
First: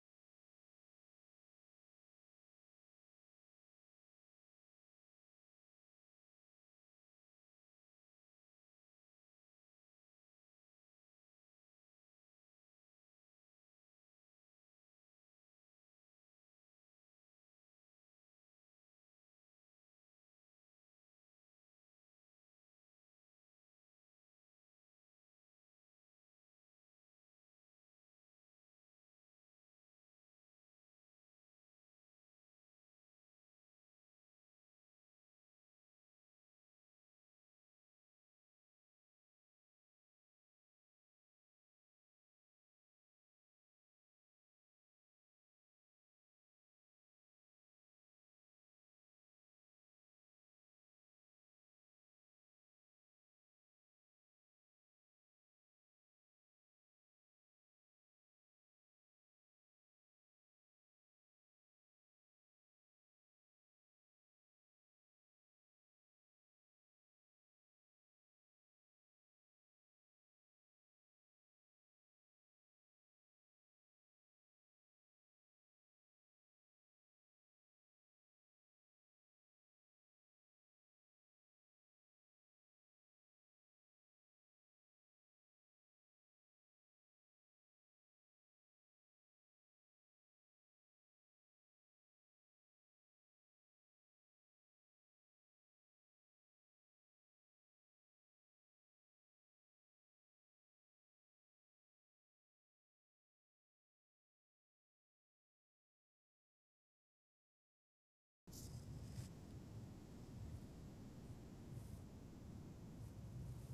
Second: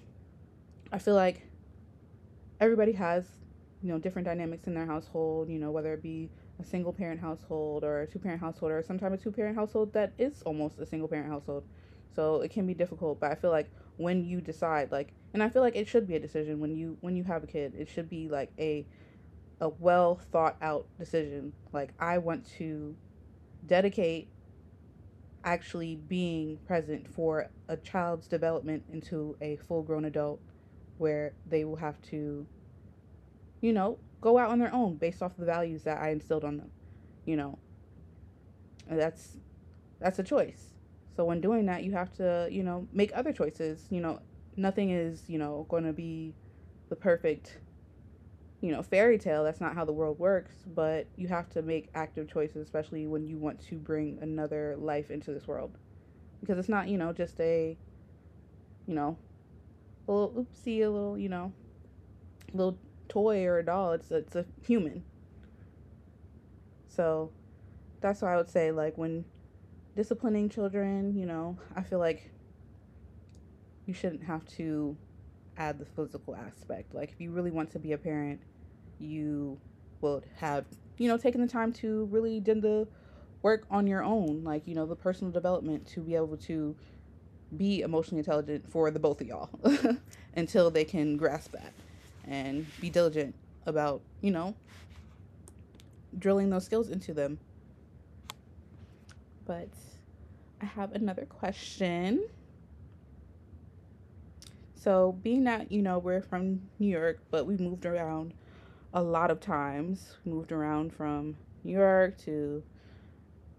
Speaker 1: I feel like everybody has, you know, different dynamics in their household, you know, whether it be a single parent household or a two parent household, or sometimes a two parent household that is almost a single parent household. So it can be difficult, but I feel like when you decide like, and I feel like it should be a decision when you have a kid, it should be like a well thought out decision. Like I want to dedicate actually being present for a child's development into a full grown adult, where they will have to, you know, go out on their own based off the values that I instilled on them, you know. And that's a choice. So when doing that, you have to, you know, make other choices. You know, nothing is, you know, going to be the perfect, you know, fairy tale. That's not how the world works, but you have to make active choices, especially when you want to bring another life into this world, because it's not, you know, just a, you know, a little oopsie, a little, you know, little toy or a doll. It's a human. So that's why I would say, like, when disciplining children, you know, I feel like you shouldn't have to add the physical aspect. Like, if you really want to be a parent, you will have, you know, taken the time to really do the work on your own, like, you know, the personal development to be able to be emotionally intelligent for the both of y'all until they can grasp that, and be diligent about, you know, drilling those skills into them. But I have another question. So, being that, you know, we're from New York, but we moved around a lot of times, we moved around from New York to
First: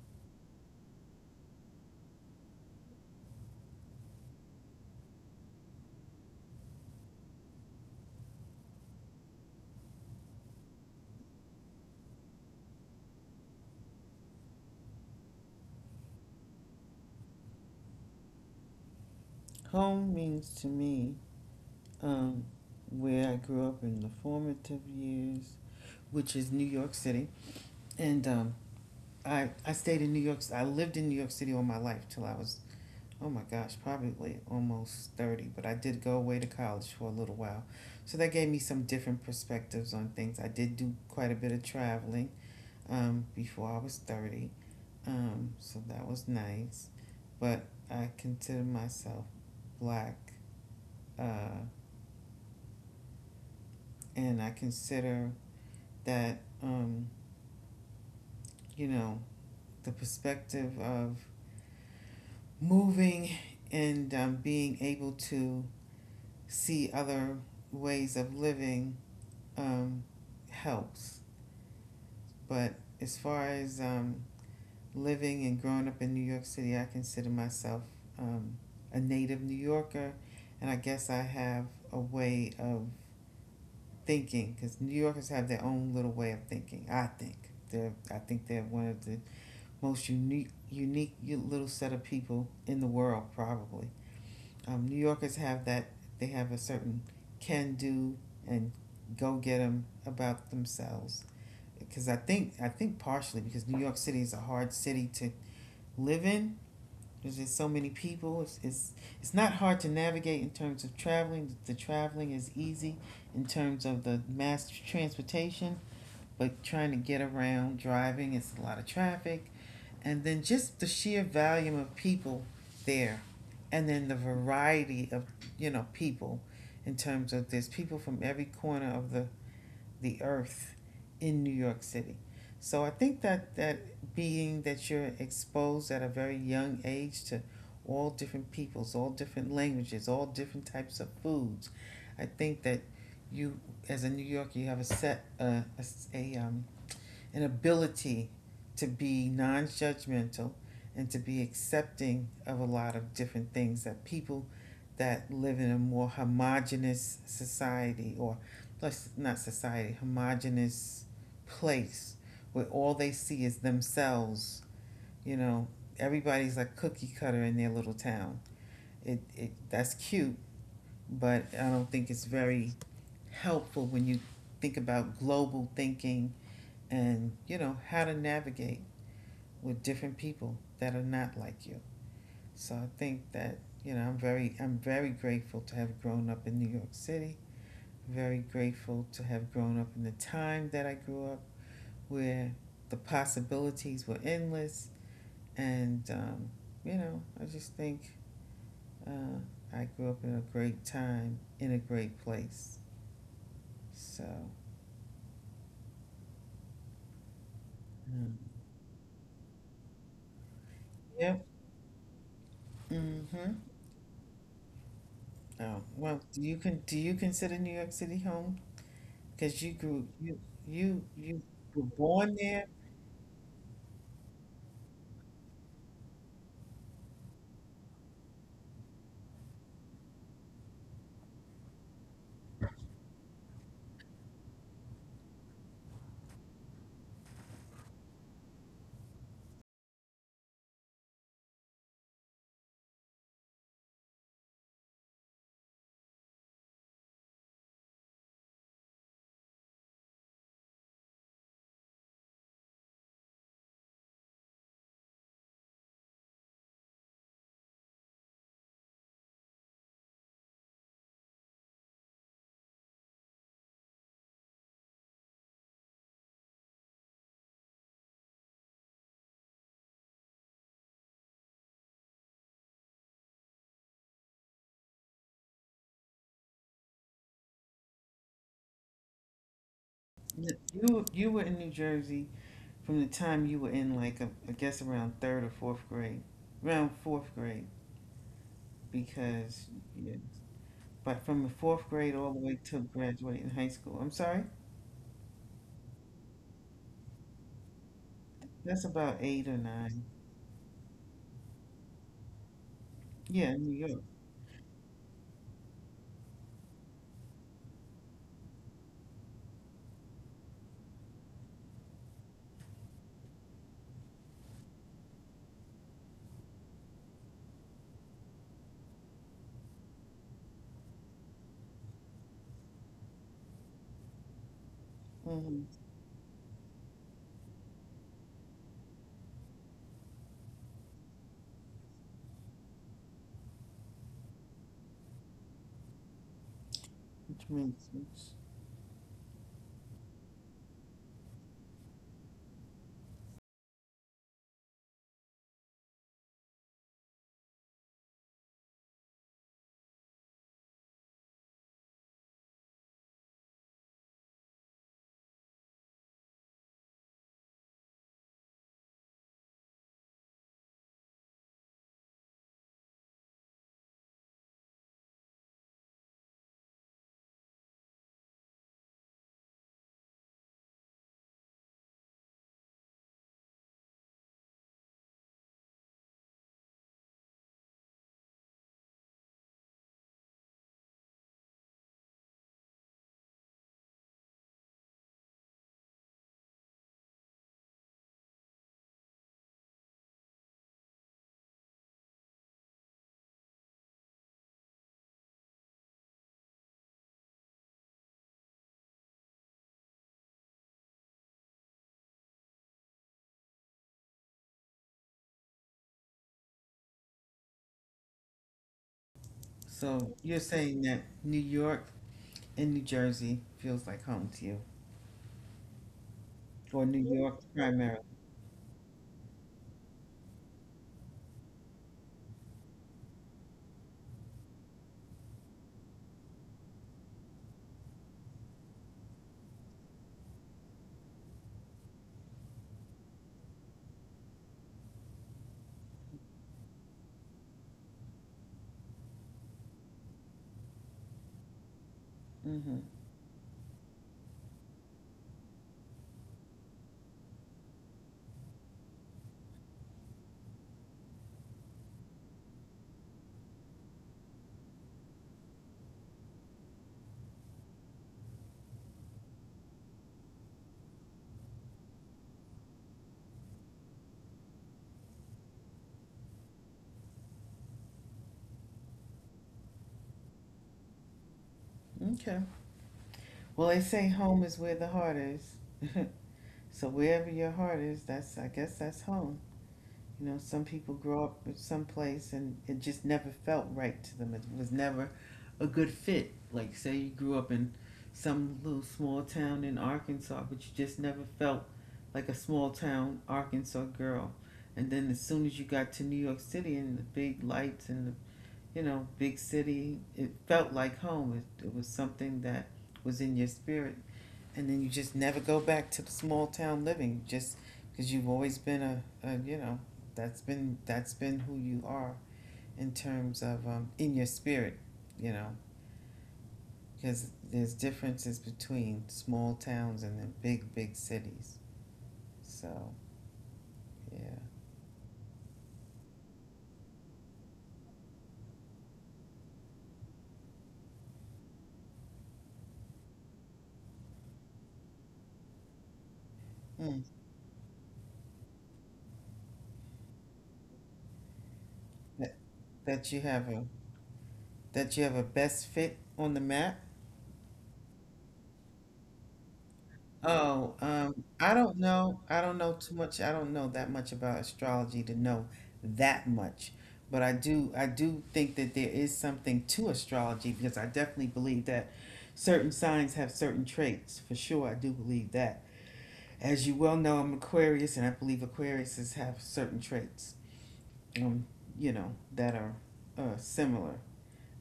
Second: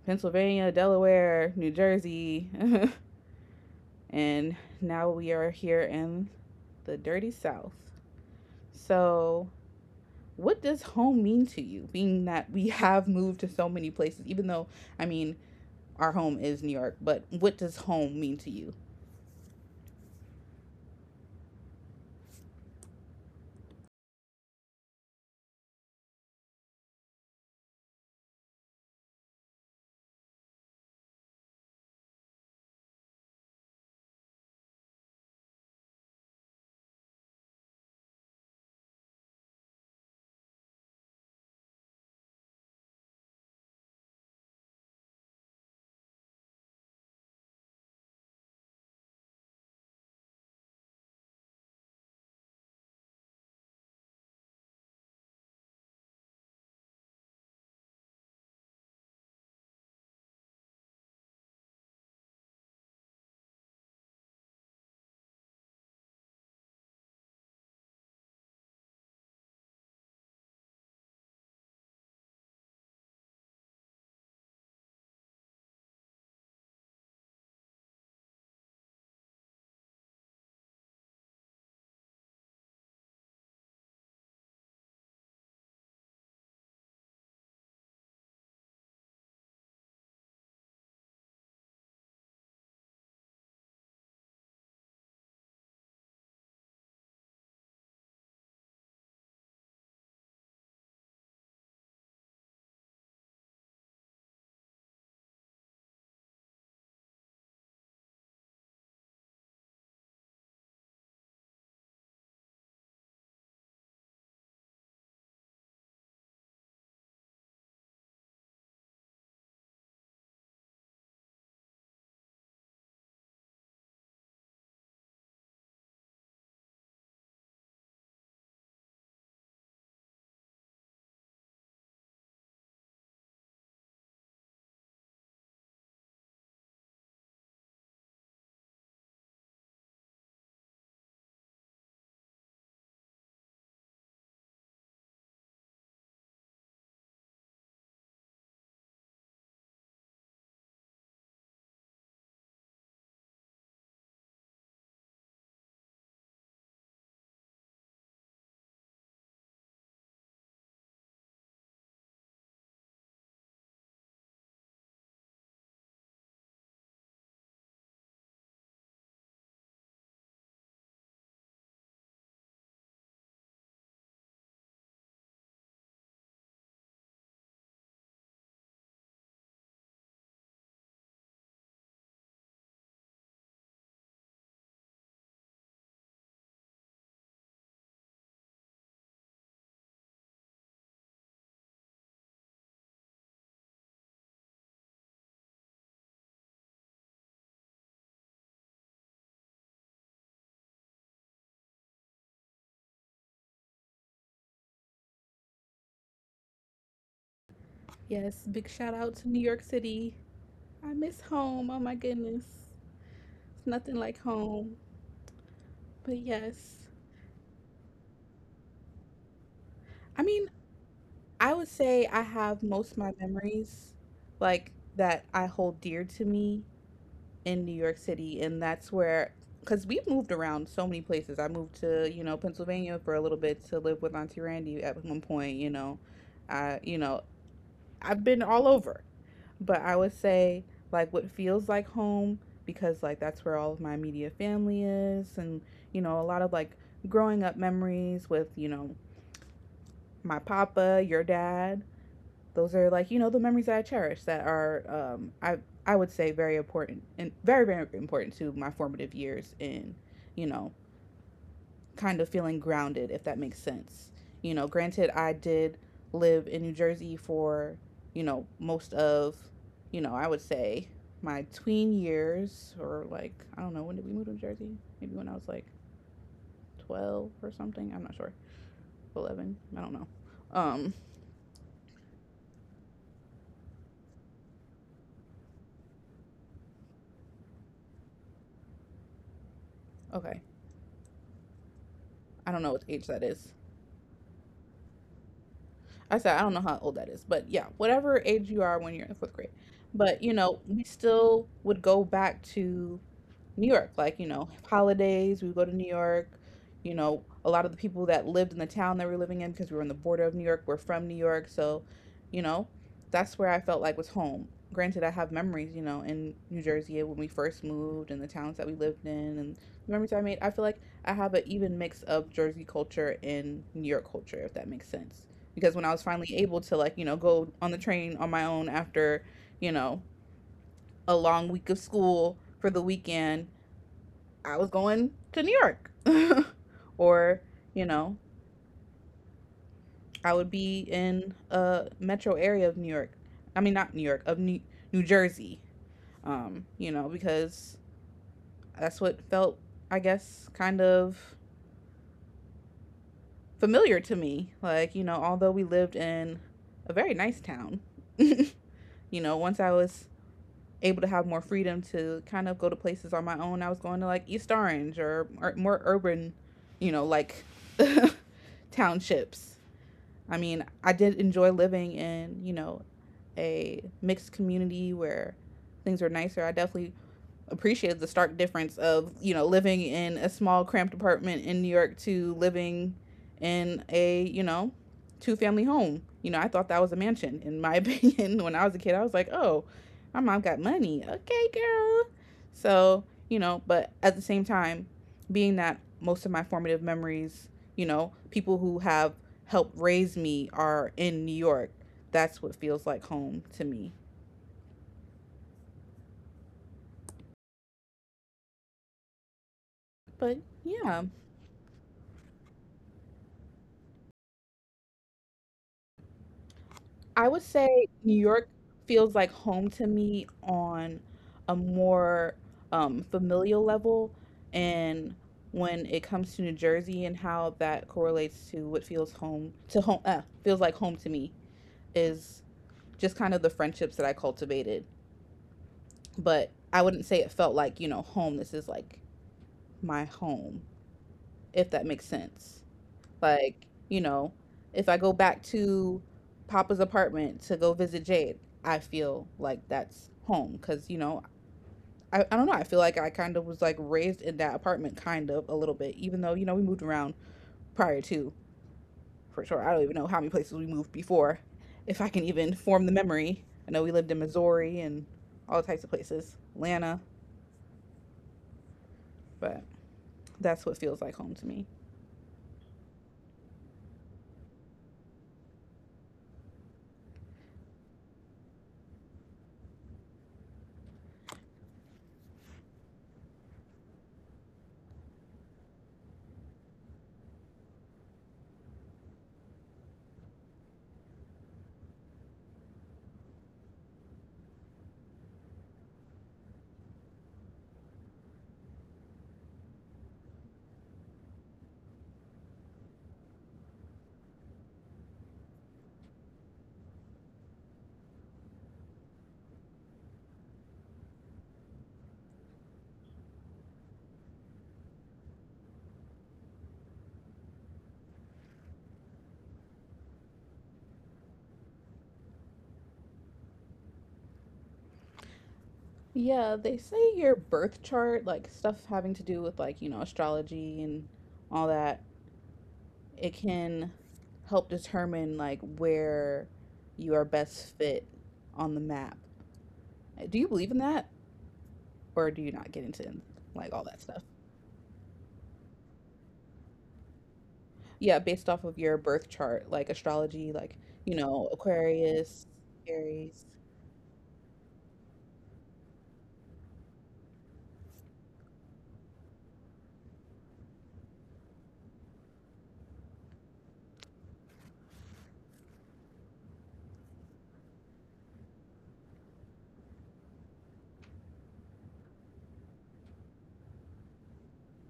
Speaker 1: Pennsylvania, Delaware, New Jersey, and now we are here in the dirty South. So, what does home mean to you, being that we have moved to so many places, even though, I mean, our home is New York, but what does home mean to you?
Speaker 2: Home means to me, um, where I grew up in the formative years, which is New York City. And I stayed in New York. I lived in New York City all my life till I was, oh my gosh, probably almost 30, but I did go away to college for a little while. So that gave me some different perspectives on things. I did do quite a bit of traveling before I was 30, so that was nice. But I consider myself black, uh, and I consider that, you know, the perspective of moving and, being able to see other ways of living um, helps. But as far as living and growing up in New York City, I consider myself um, a native New Yorker, and I guess I have a way of thinking because New Yorkers have their own little way of thinking. I think they're, I think they're one of the most unique little set of people in the world probably. New Yorkers have that, they have a certain can do and go get 'em about themselves, because I think partially because New York City is a hard city to live in. There's just so many people. It's not hard to navigate in terms of traveling. The traveling is easy in terms of the mass transportation, but trying to get around driving, it's a lot of traffic, and then just the sheer volume of people there, and then the variety of, you know, people, in terms of there's people from every corner of the earth in New York City. So I think that being that you're exposed at a very young age to all different peoples, all different languages, all different types of foods, I think that you as a New Yorker you have a set a um, an ability to be non-judgmental and to be accepting of a lot of different things that people that live in a more homogenous society or, let's not society, homogenous place where all they see is themselves. you know Everybody's like cookie cutter in their little town. It that's cute, but I don't think it's very helpful when you think about global thinking and how to navigate with different people that are not like you. So I think that, I'm very grateful to have grown up in New York City, very grateful to have grown up in the time that I grew up, where the possibilities were endless. And, um, you know, I just think, uh, I grew up in a great time, in a great place. So, mm.
Speaker 1: Yes, big shout out to New York City. I miss
Speaker 2: Yep.
Speaker 1: home. Oh my goodness. It's
Speaker 2: Mm-hmm.
Speaker 1: nothing like home.
Speaker 2: Oh,
Speaker 1: But
Speaker 2: well, do you,
Speaker 1: yes.
Speaker 2: can do you consider New York City home? Because
Speaker 1: I mean,
Speaker 2: you
Speaker 1: I would
Speaker 2: you
Speaker 1: say
Speaker 2: were
Speaker 1: I have
Speaker 2: born
Speaker 1: most
Speaker 2: there.
Speaker 1: of my memories like that I hold dear to me in New York City, and that's where, cuz we've moved around so many places. I moved to, you know, Pennsylvania for a little bit to live with Auntie Randy at one point, you know. I, you know, I've been all over. But I would say like what feels like home, because like that's where all of my immediate family is, and you know, a lot of like growing up memories with, you know, my papa, your dad. Those are like, you know, the memories that I cherish that are I would say very important and very, very important to my formative years in, you know, kind of feeling grounded, if that makes sense. You know, granted, I did live in New Jersey for, you know, most of, you know, I would say my tween years, or like, I don't know, when did we move to New Jersey? Maybe when I was like 12 or something. I'm not sure. 11. I don't know. Um,
Speaker 2: You were in New Jersey from the time you were in like a, I guess around third or fourth grade, around fourth grade because,
Speaker 1: okay.
Speaker 2: yeah, but from the fourth grade
Speaker 1: I don't
Speaker 2: all the
Speaker 1: know what
Speaker 2: way
Speaker 1: age
Speaker 2: to
Speaker 1: that is.
Speaker 2: graduating high school. I'm sorry,
Speaker 1: I said, I don't know how old that is, but yeah, whatever age you are when you're in
Speaker 2: that's
Speaker 1: fourth
Speaker 2: about
Speaker 1: grade.
Speaker 2: eight or
Speaker 1: But, you
Speaker 2: nine.
Speaker 1: know, we still would go back to New
Speaker 2: Yeah,
Speaker 1: York.
Speaker 2: New
Speaker 1: Like, you
Speaker 2: York,
Speaker 1: know, holidays, we would go to New York. You know, a lot of the people that lived in the town that we were living in, because we were on the border of New York, were from New York. So, you know, that's where I felt like was home. Granted, I have memories, you know, in New Jersey when we first moved, and the towns that we lived in and the memories I made. I feel like I have an even mix of Jersey culture and New York culture, if that makes sense. Because when I
Speaker 2: hmm,
Speaker 1: was finally able to, like, you know, go on the train on my own after, you know, a long week of school for the weekend, I was going to New York, or,
Speaker 2: which
Speaker 1: you
Speaker 2: makes
Speaker 1: know,
Speaker 2: sense.
Speaker 1: I would be in a metro area of New York. I mean, not New York, of New Jersey. You know, because that's what felt, I guess, kind of familiar to me. Like, you know, although we lived in a very nice town, you know, once I was able to have more freedom to kind of go to places on my own, I was going to like East Orange, or more urban, you know, like townships. I mean, I did enjoy living in, you know, a mixed community where things were nicer. I definitely appreciated the stark difference of, you know, living in a small cramped apartment in New York to living in a, you know, two family home. You know, I thought that was a mansion. In my opinion, when I was a kid, I was like, oh, my mom got money. Okay, girl. But at the same time, being that most of my formative memories, people who have helped raise me are in New York. That's what feels like home to me. But
Speaker 2: So you're
Speaker 1: yeah,
Speaker 2: saying that New York and New Jersey feels like home to you, or
Speaker 1: I
Speaker 2: New
Speaker 1: would
Speaker 2: York
Speaker 1: say New
Speaker 2: primarily.
Speaker 1: York feels like home to me on a more familial level. And when it comes to New Jersey and how that correlates to what feels feels like home to me is just kind of the friendships that I cultivated. But I wouldn't say it felt like, you know, home. This is like my home, if that makes sense.
Speaker 2: Mm-hmm.
Speaker 1: Like, you know, if I go back to Papa's apartment to go visit Jade, I feel like that's home because, I don't know. I feel like I kind of was like raised in that apartment, kind of a little bit, even though, we moved around prior to for sure. I don't even know how many places we moved before, if I can even form the memory. I know we lived in Missouri and all types of places, Atlanta, but that's what feels like home to me.
Speaker 2: Okay. Well, they say home is where the heart is. So wherever your heart is, that's, I guess, that's home. You know, some people grow up with some place and it just never felt right to them. It was never a good fit. Like say you grew up in some little small town in Arkansas, but you just never felt like a small town Arkansas girl. And then as soon as you got to New York City and the big lights and the, you know, big city, it felt like home. It was something that was in your spirit, and then you just never go back to the small town living just because you've always been a you know, that's been, that's been who you are in terms of, in your spirit, you know, because there's differences between small towns and then big big cities. So yeah.
Speaker 1: Yeah, they say your birth chart, like stuff having to do with like, astrology and all that, it can help determine like where you are
Speaker 2: Mm.
Speaker 1: best fit on the map. Do you believe in that or do you
Speaker 2: that,
Speaker 1: not get into
Speaker 2: that you
Speaker 1: like
Speaker 2: have
Speaker 1: all
Speaker 2: a
Speaker 1: that stuff?
Speaker 2: that you have a best fit on the map.
Speaker 1: Yeah, based off of your birth chart, like astrology, like,
Speaker 2: Oh, I don't
Speaker 1: Aquarius,
Speaker 2: know. I don't know too
Speaker 1: Aries.
Speaker 2: much. I don't know that much about astrology to know that much. But I do think that there is something to astrology because I definitely believe that certain signs have certain traits. For sure, I do believe that. As you well know, I'm Aquarius, and I believe Aquariuses have certain traits, um, you know, that are, similar.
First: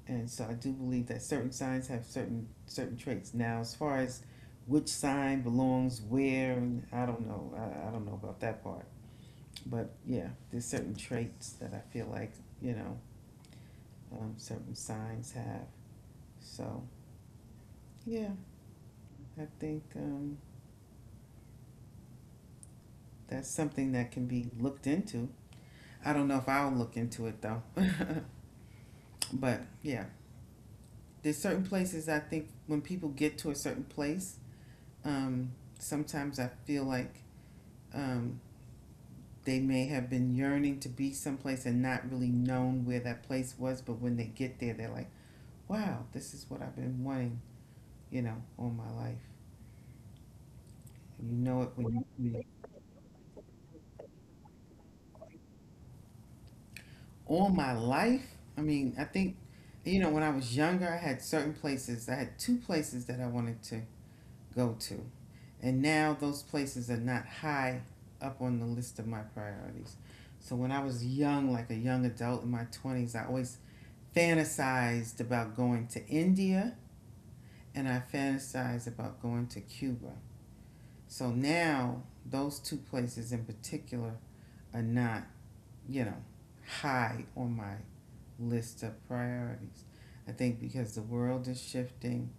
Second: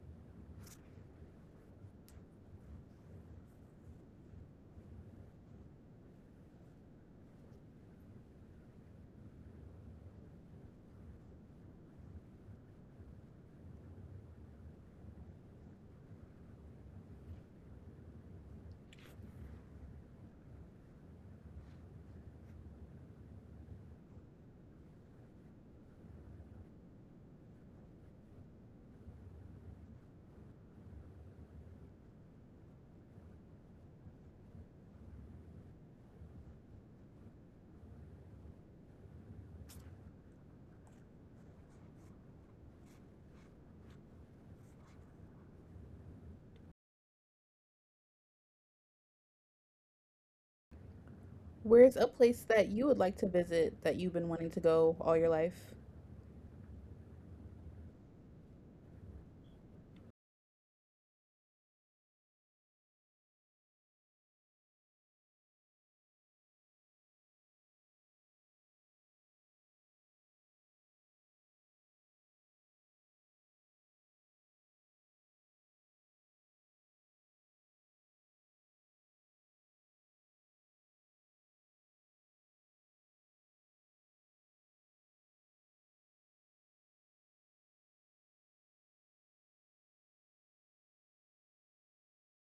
Speaker 2: And so I do believe that certain signs have certain traits. Now, as far as which sign belongs where, and I don't know. I don't know about that part. But yeah, there's certain traits that I feel like, you know certain signs have. So yeah, I think, that's something that can be looked into. I don't know if I'll look into it though. but yeah, there's certain places, I think when people get to a certain place, um, sometimes I feel like, um, they may have been yearning to be someplace and not really known where that place was, but when they get there, they're like, wow, this is what I've been wanting, you know, all my life. And you know it
Speaker 1: Where's a
Speaker 2: when
Speaker 1: place that
Speaker 2: you-
Speaker 1: you would like to visit that you've been wanting to go all your life?
Speaker 2: all my life. I mean, I think, you know, when I was younger, I had certain places, I had two places that I wanted to go to. And now those places are not high up on the list of my priorities. So when I was young, like a young adult in my 20s, I always fantasized about going to India, and I fantasized about going to Cuba. So now those two places in particular are not, you know, high on my list of priorities. I think because the world is shifting,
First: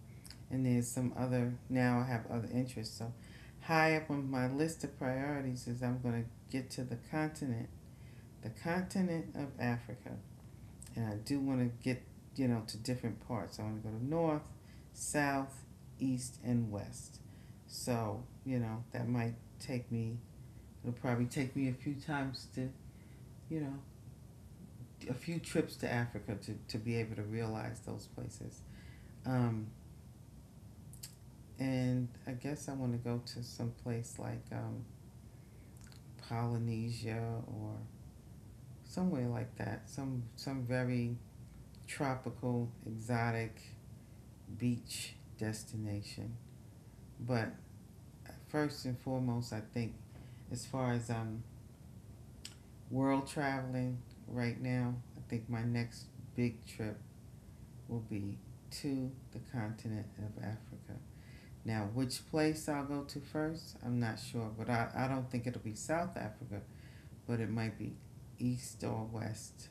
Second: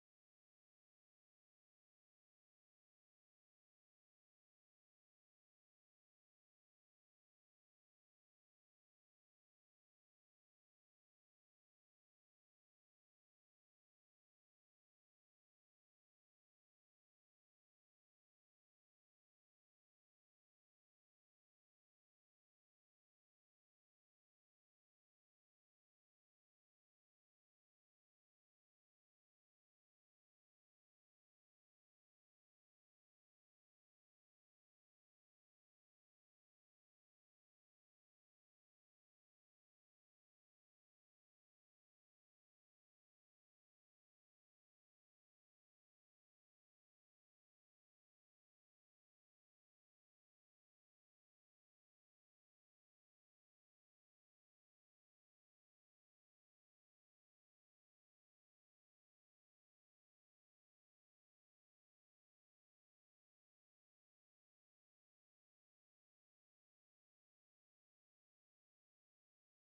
Speaker 2: and there's some other, now I have other interests. So high up on my list of priorities is I'm going to get to the continent of Africa, and I do want to get, you know, to different parts. I want to go to north, south, east, and west. So you know that might take me. It'll probably take me a few times to, you know, a few trips to Africa to be able to realize those places. Um, and I guess I want to go to some place like, Polynesia or somewhere like that. Some very tropical, exotic beach destination. But first and foremost, I think, as far as, world traveling right now, I think my next big trip will be to the continent of Africa. Now, which place I'll go to first, I'm not sure, but I don't think it'll be South Africa, but it might be East or West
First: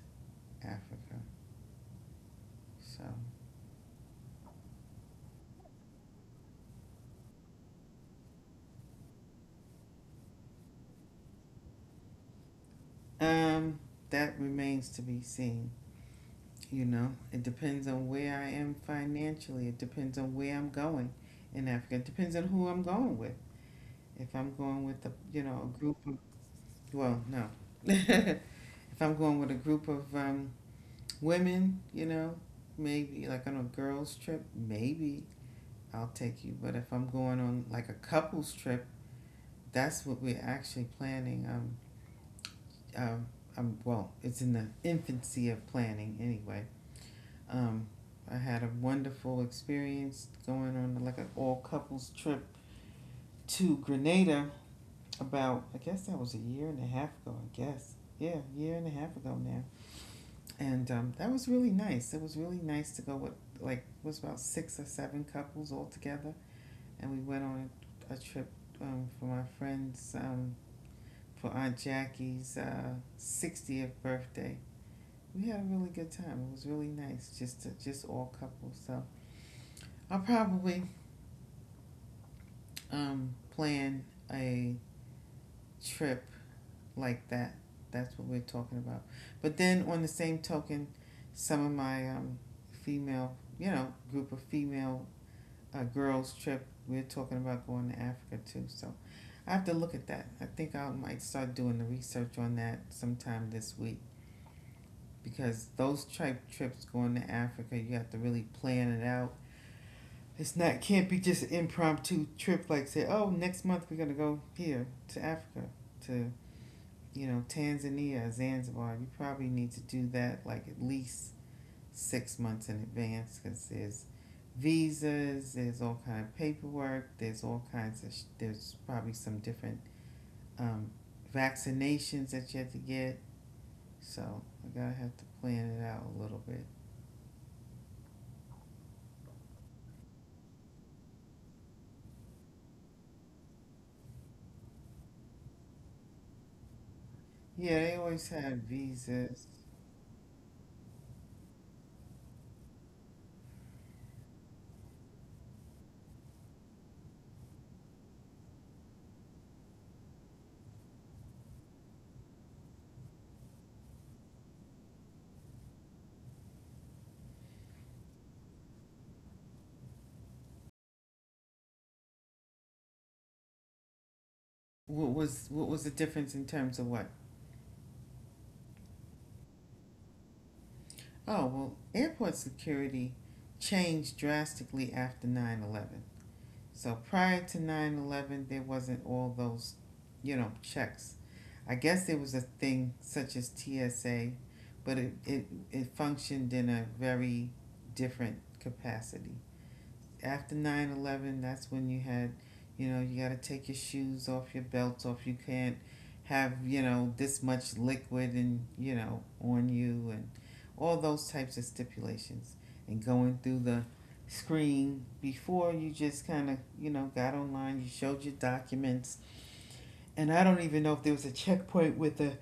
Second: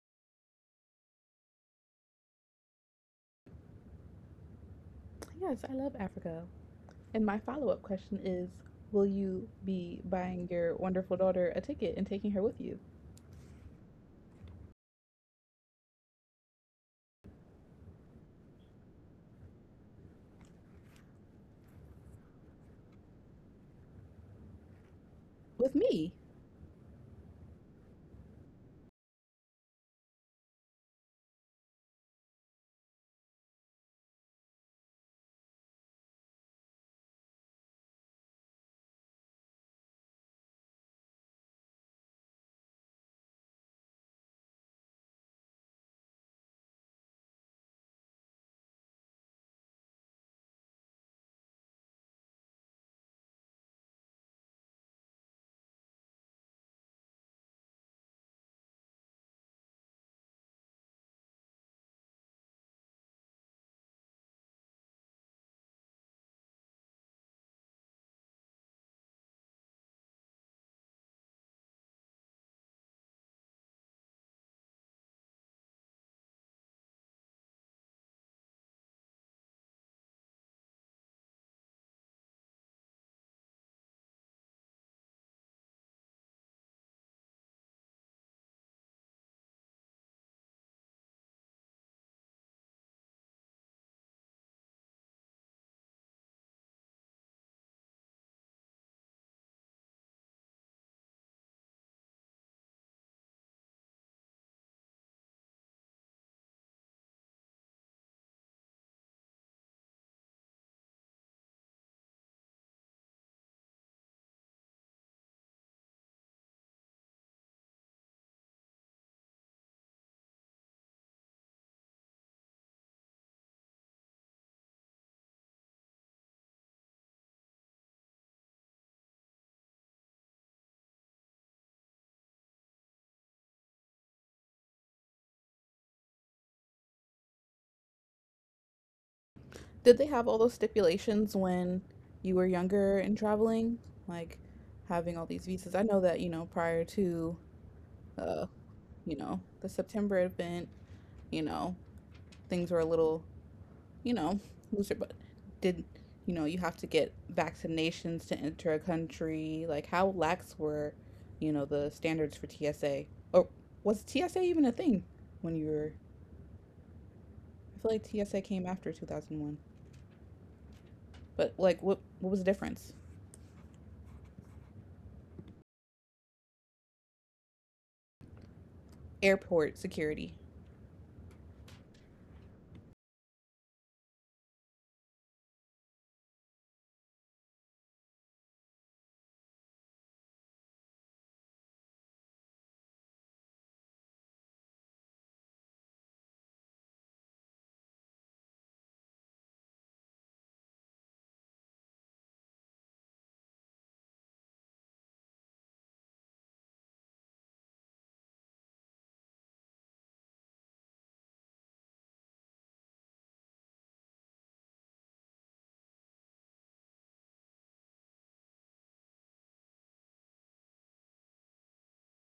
Speaker 2: Africa. So,
Speaker 1: Yes, I love Africa. And my follow up question is, will you be buying your wonderful daughter a ticket and taking her with you?
Speaker 2: um, that remains to be seen. You know, it depends on where I am financially. It depends on where I'm going in Africa. It depends on who I'm going with. If I'm going with a, you know,
Speaker 1: With
Speaker 2: a group
Speaker 1: me?
Speaker 2: of, well no, if I'm going with a group of, women, you know, maybe like on a girls trip, maybe I'll take you. But if I'm going on like a couples trip, that's what we're actually planning. Um, well, it's in the infancy of planning anyway. Um, I had a wonderful experience going on like an all couples trip to Grenada about, I guess that was a year and a half ago, I guess. Yeah, a year and a half ago now. And That was really nice. It was really nice to go with, like it was about six or seven couples all together, and we went on a trip, for my friend's, for Aunt Jackie's 60th birthday. We had a really good time. It was really nice just to just all couples. So I'll probably, plan a trip like that. That's what we're talking about. But then, on the same token, some of my, female, you know, group of female, girls trip, we're talking about going to Africa too. So I have to look at that. I think I might start doing the research on that sometime this week because those trips going to Africa, you have to really plan it out. It's not, can't be just an impromptu trip like say, oh, next month we're gonna go here to Africa to, you know, Tanzania or Zanzibar, you probably need to do that like at least 6 months in advance because there's visas, there's all kind of paperwork, there's all kinds of, there's probably some different, um, vaccinations that you have to get. So I gotta have to plan it out a little bit.
Speaker 1: Did they have all those stipulations when you were younger and traveling? Like having all these visas? I know that, prior to,
Speaker 2: Yeah, they always
Speaker 1: uh,
Speaker 2: had visas.
Speaker 1: the September event, you know, things were a little you know, loser, but did you know you have to get vaccinations to enter a country? Like, how lax were, the standards for TSA? Or was TSA even a thing when you were? I feel like TSA came after 2001, but like, what was the difference?
Speaker 2: What was, what was the difference in terms of what?
Speaker 1: Airport security.
Speaker 2: Oh well, airport security changed drastically after 9/11. So prior to 9/11, there wasn't all those, you know, checks. I guess there was a thing such as TSA, but it functioned in a very different capacity. After 9/11, that's when you had, you know, you got to take your shoes off, your belts off, you can't have, you know, this much liquid and, you know, on you, and all those types of stipulations, and going through the screen before, you just kind of, you know, got online, you showed your documents, and I don't even know if there was a checkpoint with a,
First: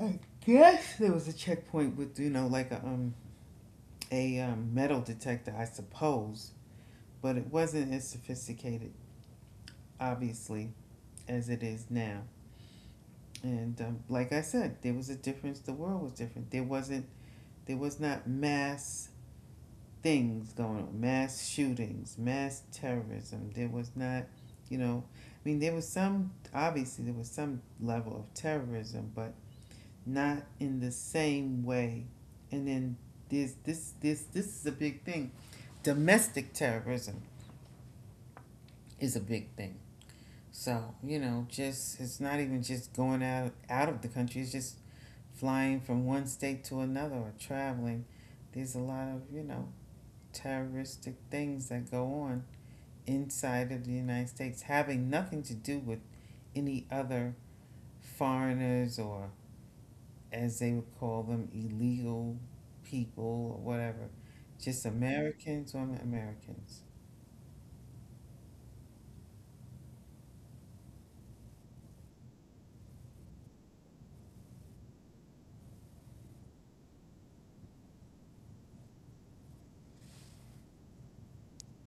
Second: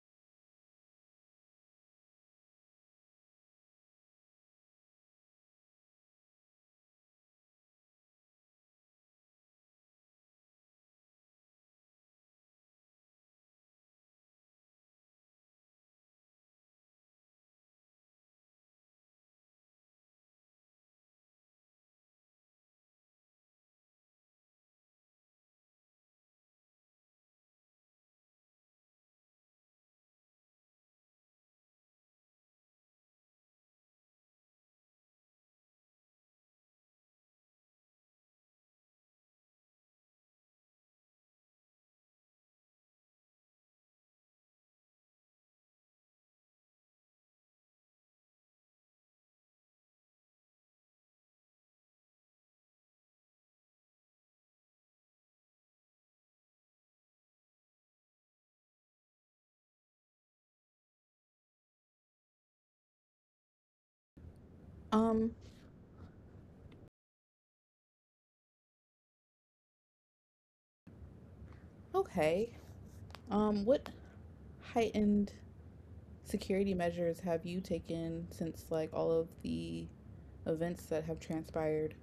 Speaker 2: I guess there was a checkpoint with, you know, like a, metal detector, I suppose, but it wasn't as sophisticated, obviously, as it is now. And Like I said, there was a difference. The world was different. There wasn't. There was not mass things going on. Mass shootings. Mass terrorism. There was not. You know, I mean, there was some. Obviously, there was some level of terrorism, but not in the same way. And then there's this. This. This is a big thing. Domestic terrorism is a big thing. So you know, just it's not even just going out out of the country. It's just flying from one state to another or traveling. There's a lot of, you know, terroristic things that go on inside of the United States having nothing to do with any other foreigners or, as they would call them, illegal people or whatever. Just
Speaker 1: Um.
Speaker 2: Americans on Americans.
Speaker 1: Okay. What heightened security measures have you taken since like all of the events that have transpired?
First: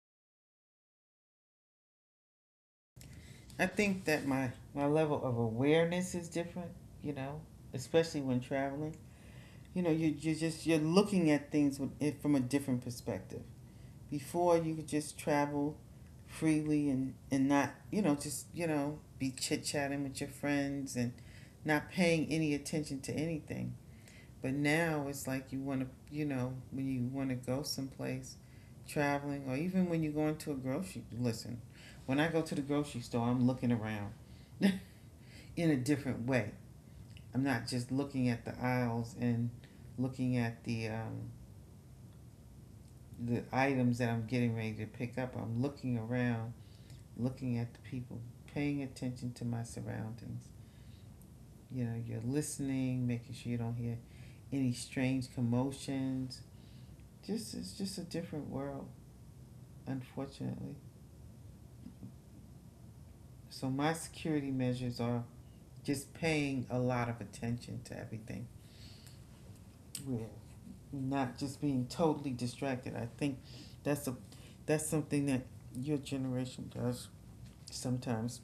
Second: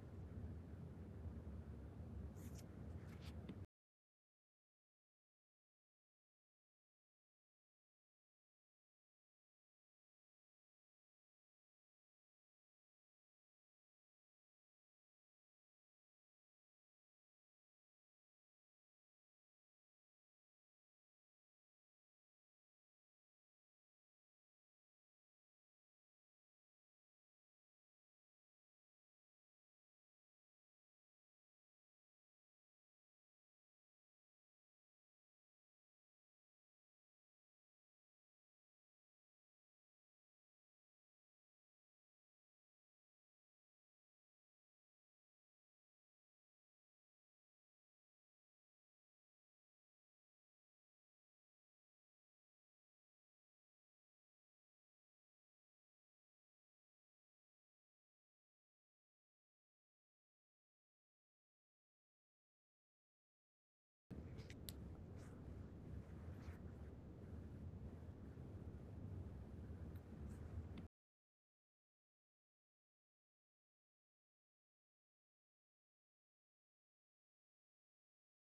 Speaker 2: I think that my level of awareness is different, you know, especially when traveling. You know, you're looking at things with, it from a different perspective. Before you could just travel freely and not, you know, just, you know, be chit chatting with your friends and not paying any attention to anything. But now it's like you want to, you know, when you want to go someplace traveling or even when you're going to a grocery, listen, when I go to the grocery store, I'm looking around in a different way. I'm not just looking at the aisles and looking at the, the items that I'm getting ready to pick up. I'm looking around looking at the people, paying attention to my surroundings. You know, you're listening, making sure you don't hear any strange commotions. Just it's just a different world, unfortunately. So my security measures are just paying a lot of attention to everything. Yeah, not just being totally distracted. I think that's a that's something that your generation does sometimes,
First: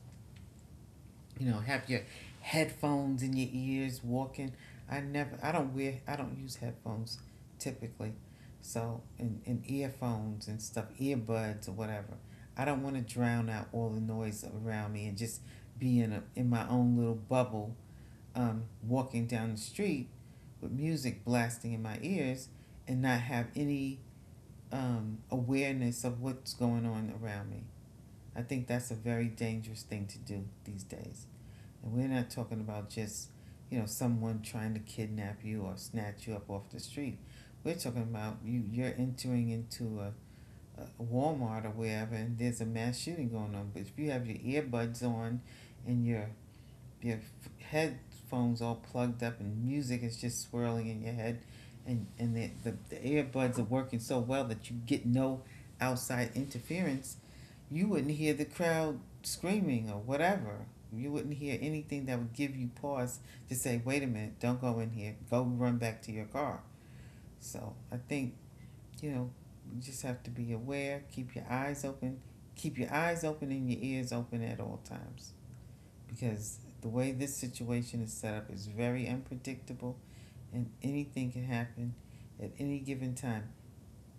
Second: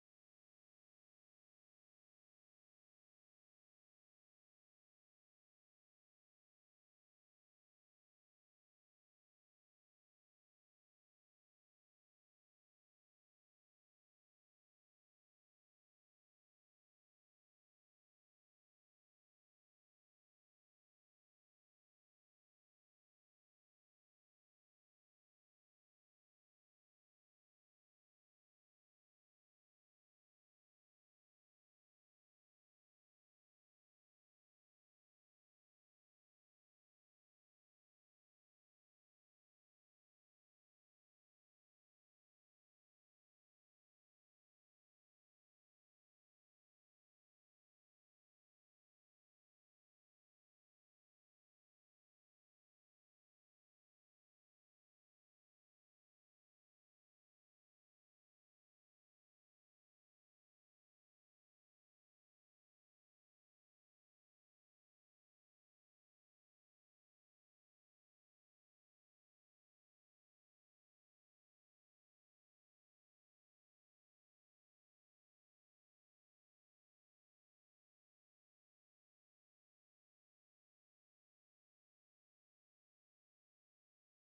Speaker 2: you know, have your headphones in your ears walking. I don't wear, I don't use headphones typically. So, and earphones and stuff, earbuds or whatever. I don't want to drown out all the noise around me and just be in my own little bubble, walking down the street with music blasting in my ears and not have any awareness of what's going on around me. I think that's a very dangerous thing to do these days. And we're not talking about just, you know, someone trying to kidnap you or snatch you up off the street. We're talking about you're entering into a Walmart or wherever, and there's a mass shooting going on. But if you have your earbuds on and your headphones all plugged up and music is just swirling in your head, and the earbuds are working so well that you get no outside interference, you wouldn't hear the crowd screaming or whatever. You wouldn't hear anything that would give you pause to say, wait a minute, don't go in here, go run back to your car. So I think, you know, you just have to be aware. Keep your eyes open, keep your eyes open and your ears open at all times, because the way this situation is set up is very unpredictable, and anything can happen at any given time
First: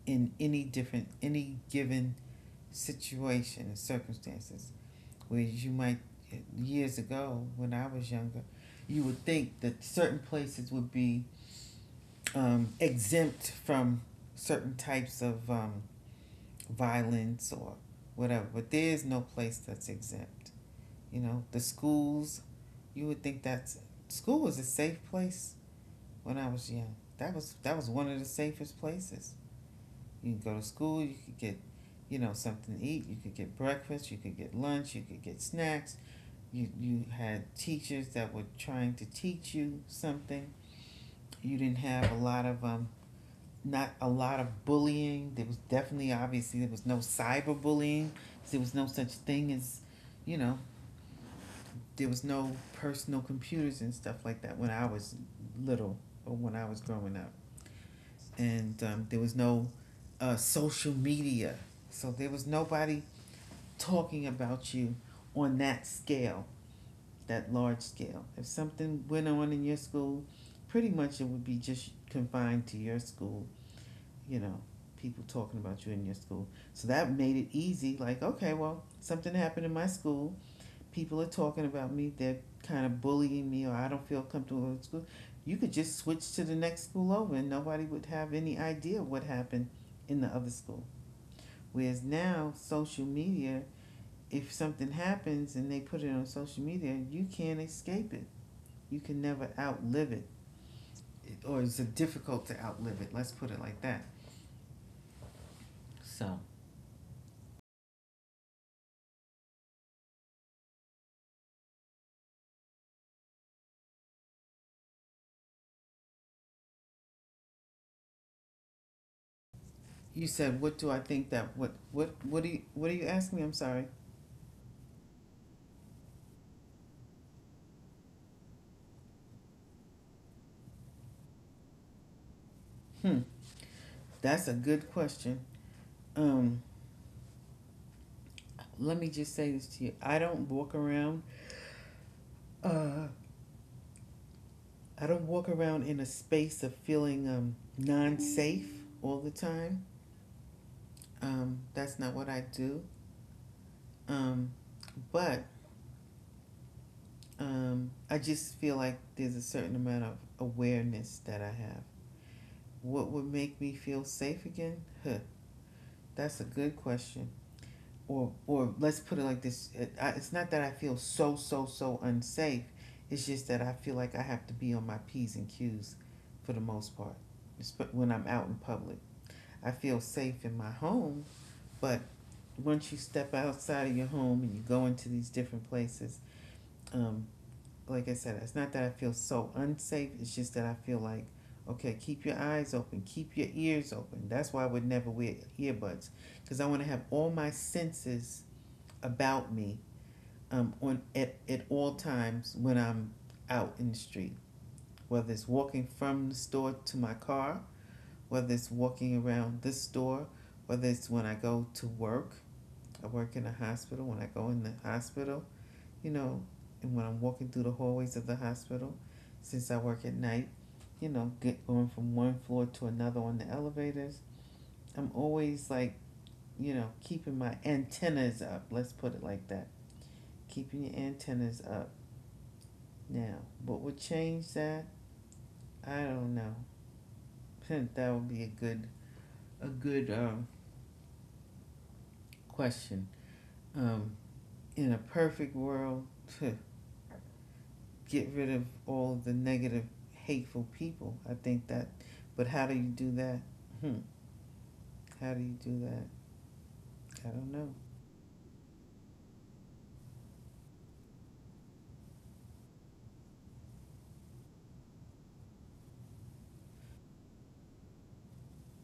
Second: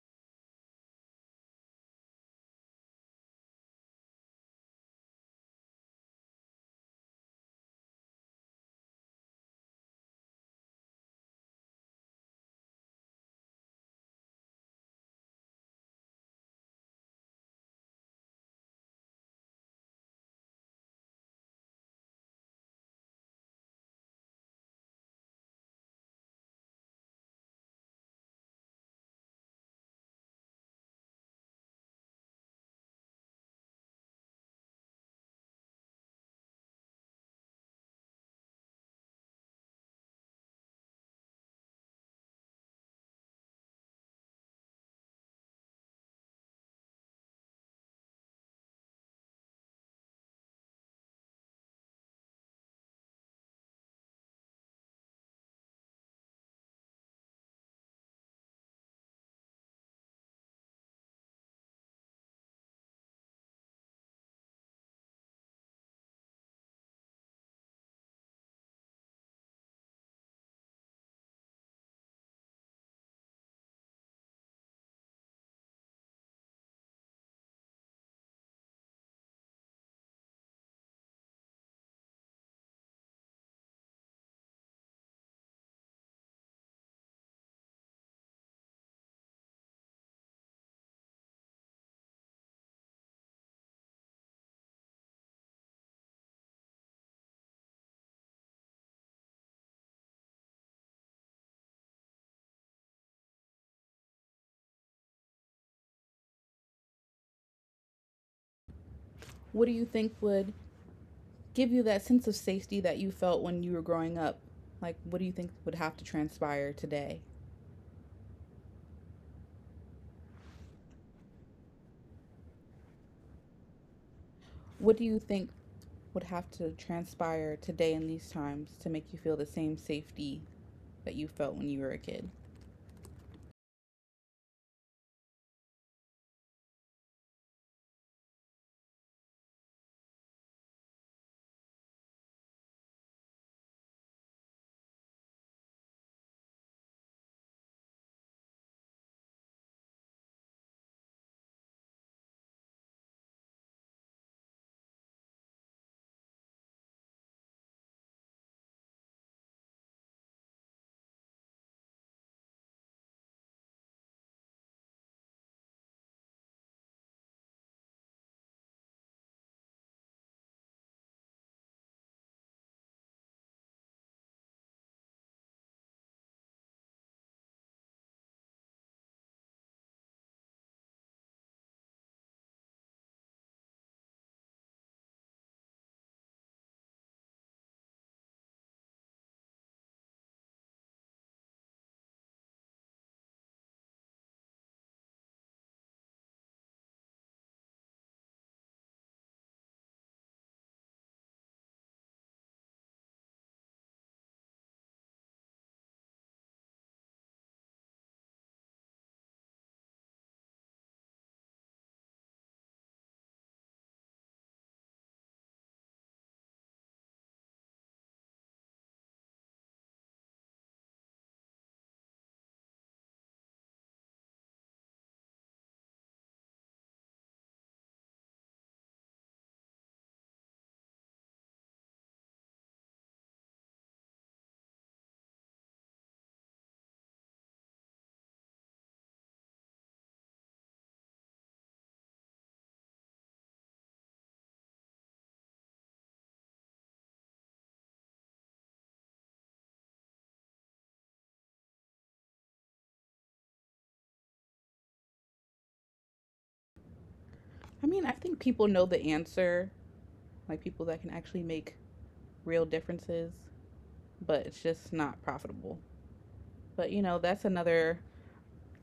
Speaker 2: in any given situation and circumstances. Whereas years ago when I was younger, you would think that certain places would be exempt from certain types of violence or whatever, but there is no place that's exempt. You know, the schools, you would think that's school was a safe place when I was young. That was one of the safest places. You can go to school, you could get, you know, something to eat. You could get breakfast, you could get lunch, you could get snacks. You had teachers that were trying to teach you something. You didn't have a lot of not a lot of bullying. There was definitely, obviously, there was no cyberbullying. There was no such thing as, you know, there was no personal computers and stuff like that when I was little, or when I was growing up. And there was no social media. So there was nobody talking about you on that scale. That large scale. If something went on in your school, pretty much it would be just confined to your school, you know, people talking about you in your school. So that made it easy. Like, okay, well, something happened in my school. People are talking about me. They're kind of bullying me, or I don't feel comfortable in school. You could just switch to the next school over, and nobody would have any idea what happened in the other school. Whereas now, social media, if something happens and they put it on social media, you can't escape it. You can never outlive it, or it's difficult to outlive it. Let's put it like that. So
Speaker 1: What do you think would give you that sense of safety that you felt when you were growing up? Like, what do you think would have to transpire today?
Speaker 2: you said, what do I think that what do you what are you asking me? I'm sorry.
Speaker 1: What do you think would have to transpire today in these times to make you feel the same safety that you felt when you were a kid?
Speaker 2: Hmm, that's a good question. Um, Let me just say this to you. Uh, I don't walk around in a space of feeling non-safe all the time. That's not what I do. Um, but I just feel like there's a certain amount of awareness that I have. What would make me feel safe again? Huh, that's a good question. Or let's put it like this: it's not that I feel so unsafe. It's just that I feel like I have to be on my p's and q's for the most part. When I'm out in public, I feel safe in my home, but once you step outside of your home and you go into these different places, um, like I said, it's not that I feel so unsafe. It's just that I feel like, okay, keep your eyes open, keep your ears open. That's why I would never wear earbuds, because I want to have all my senses about me, on at all times when I'm out in the street, whether it's walking from the store to my car, whether it's walking around this store, whether it's when I go to work. I work in a hospital. When I go in the hospital, you know, and when I'm walking through the hallways of the hospital, since I work at night, you know, get going from one floor to another on the elevators, I'm always like, you know, keeping my antennas up. Let's put it like that. Keeping your antennas up. Now, what would change that? I don't know. That would be a good a good um, question. Um, in a perfect world, get rid of all the negative, hateful people. I think that, but how do you do that? Hmm. How do you do that? I don't know.
Speaker 1: I mean, I think people know the answer, like people that can actually make real differences, but it's just not profitable. But you know, that's another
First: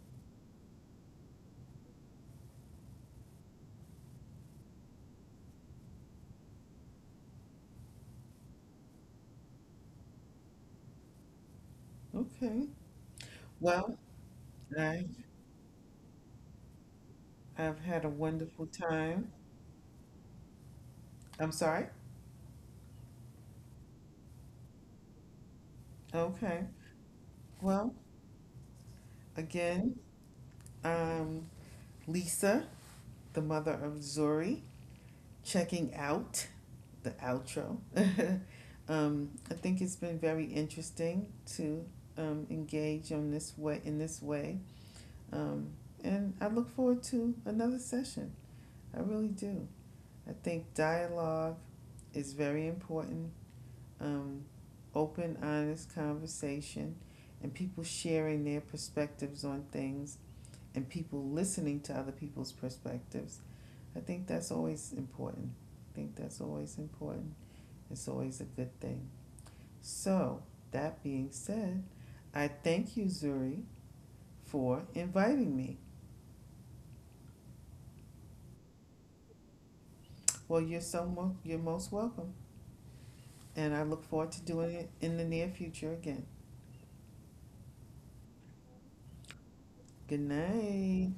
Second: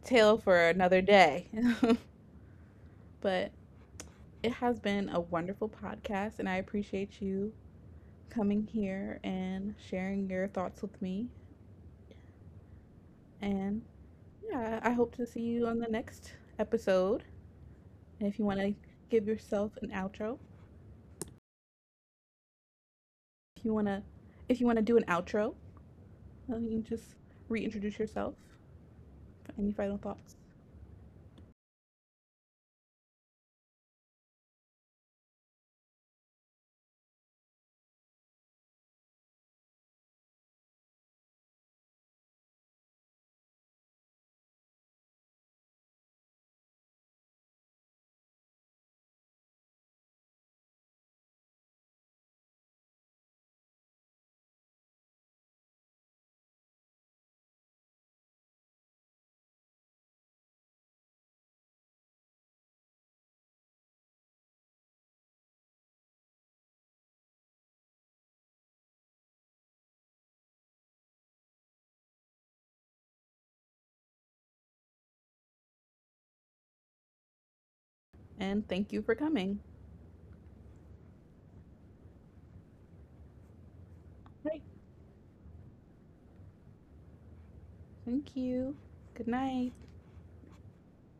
Speaker 1: tale for another day. but it has been a wonderful podcast, and I appreciate you coming here and sharing your thoughts with me.
Speaker 2: Okay.
Speaker 1: And
Speaker 2: Well,
Speaker 1: yeah, I
Speaker 2: I
Speaker 1: hope to see you on the next episode.
Speaker 2: I've had a
Speaker 1: And if you want
Speaker 2: wonderful
Speaker 1: to give
Speaker 2: time.
Speaker 1: yourself an outro,
Speaker 2: I'm sorry.
Speaker 1: if you want to, if you want to do an outro, you
Speaker 2: Okay.
Speaker 1: can just
Speaker 2: Well,
Speaker 1: reintroduce yourself. Any final
Speaker 2: again,
Speaker 1: thoughts?
Speaker 2: um, Lisa, the mother of Zuri, checking out the outro. I think it's been very interesting to engage on this way in this way. Um, and I look forward to another session. I really do. I think dialogue is very important. Um, Open, honest conversation, and people sharing their perspectives on things, and people listening to other people's perspectives. I think that's always important. I think that's always important. It's always a good thing. So, that being said, I thank you, Zuri, for inviting me.
Speaker 1: And thank you for coming.
Speaker 2: Well, you're you're most welcome, and I look forward to
Speaker 1: Right.
Speaker 2: doing it in the near future again.
Speaker 1: Thank you. Good night.
Speaker 2: Good night.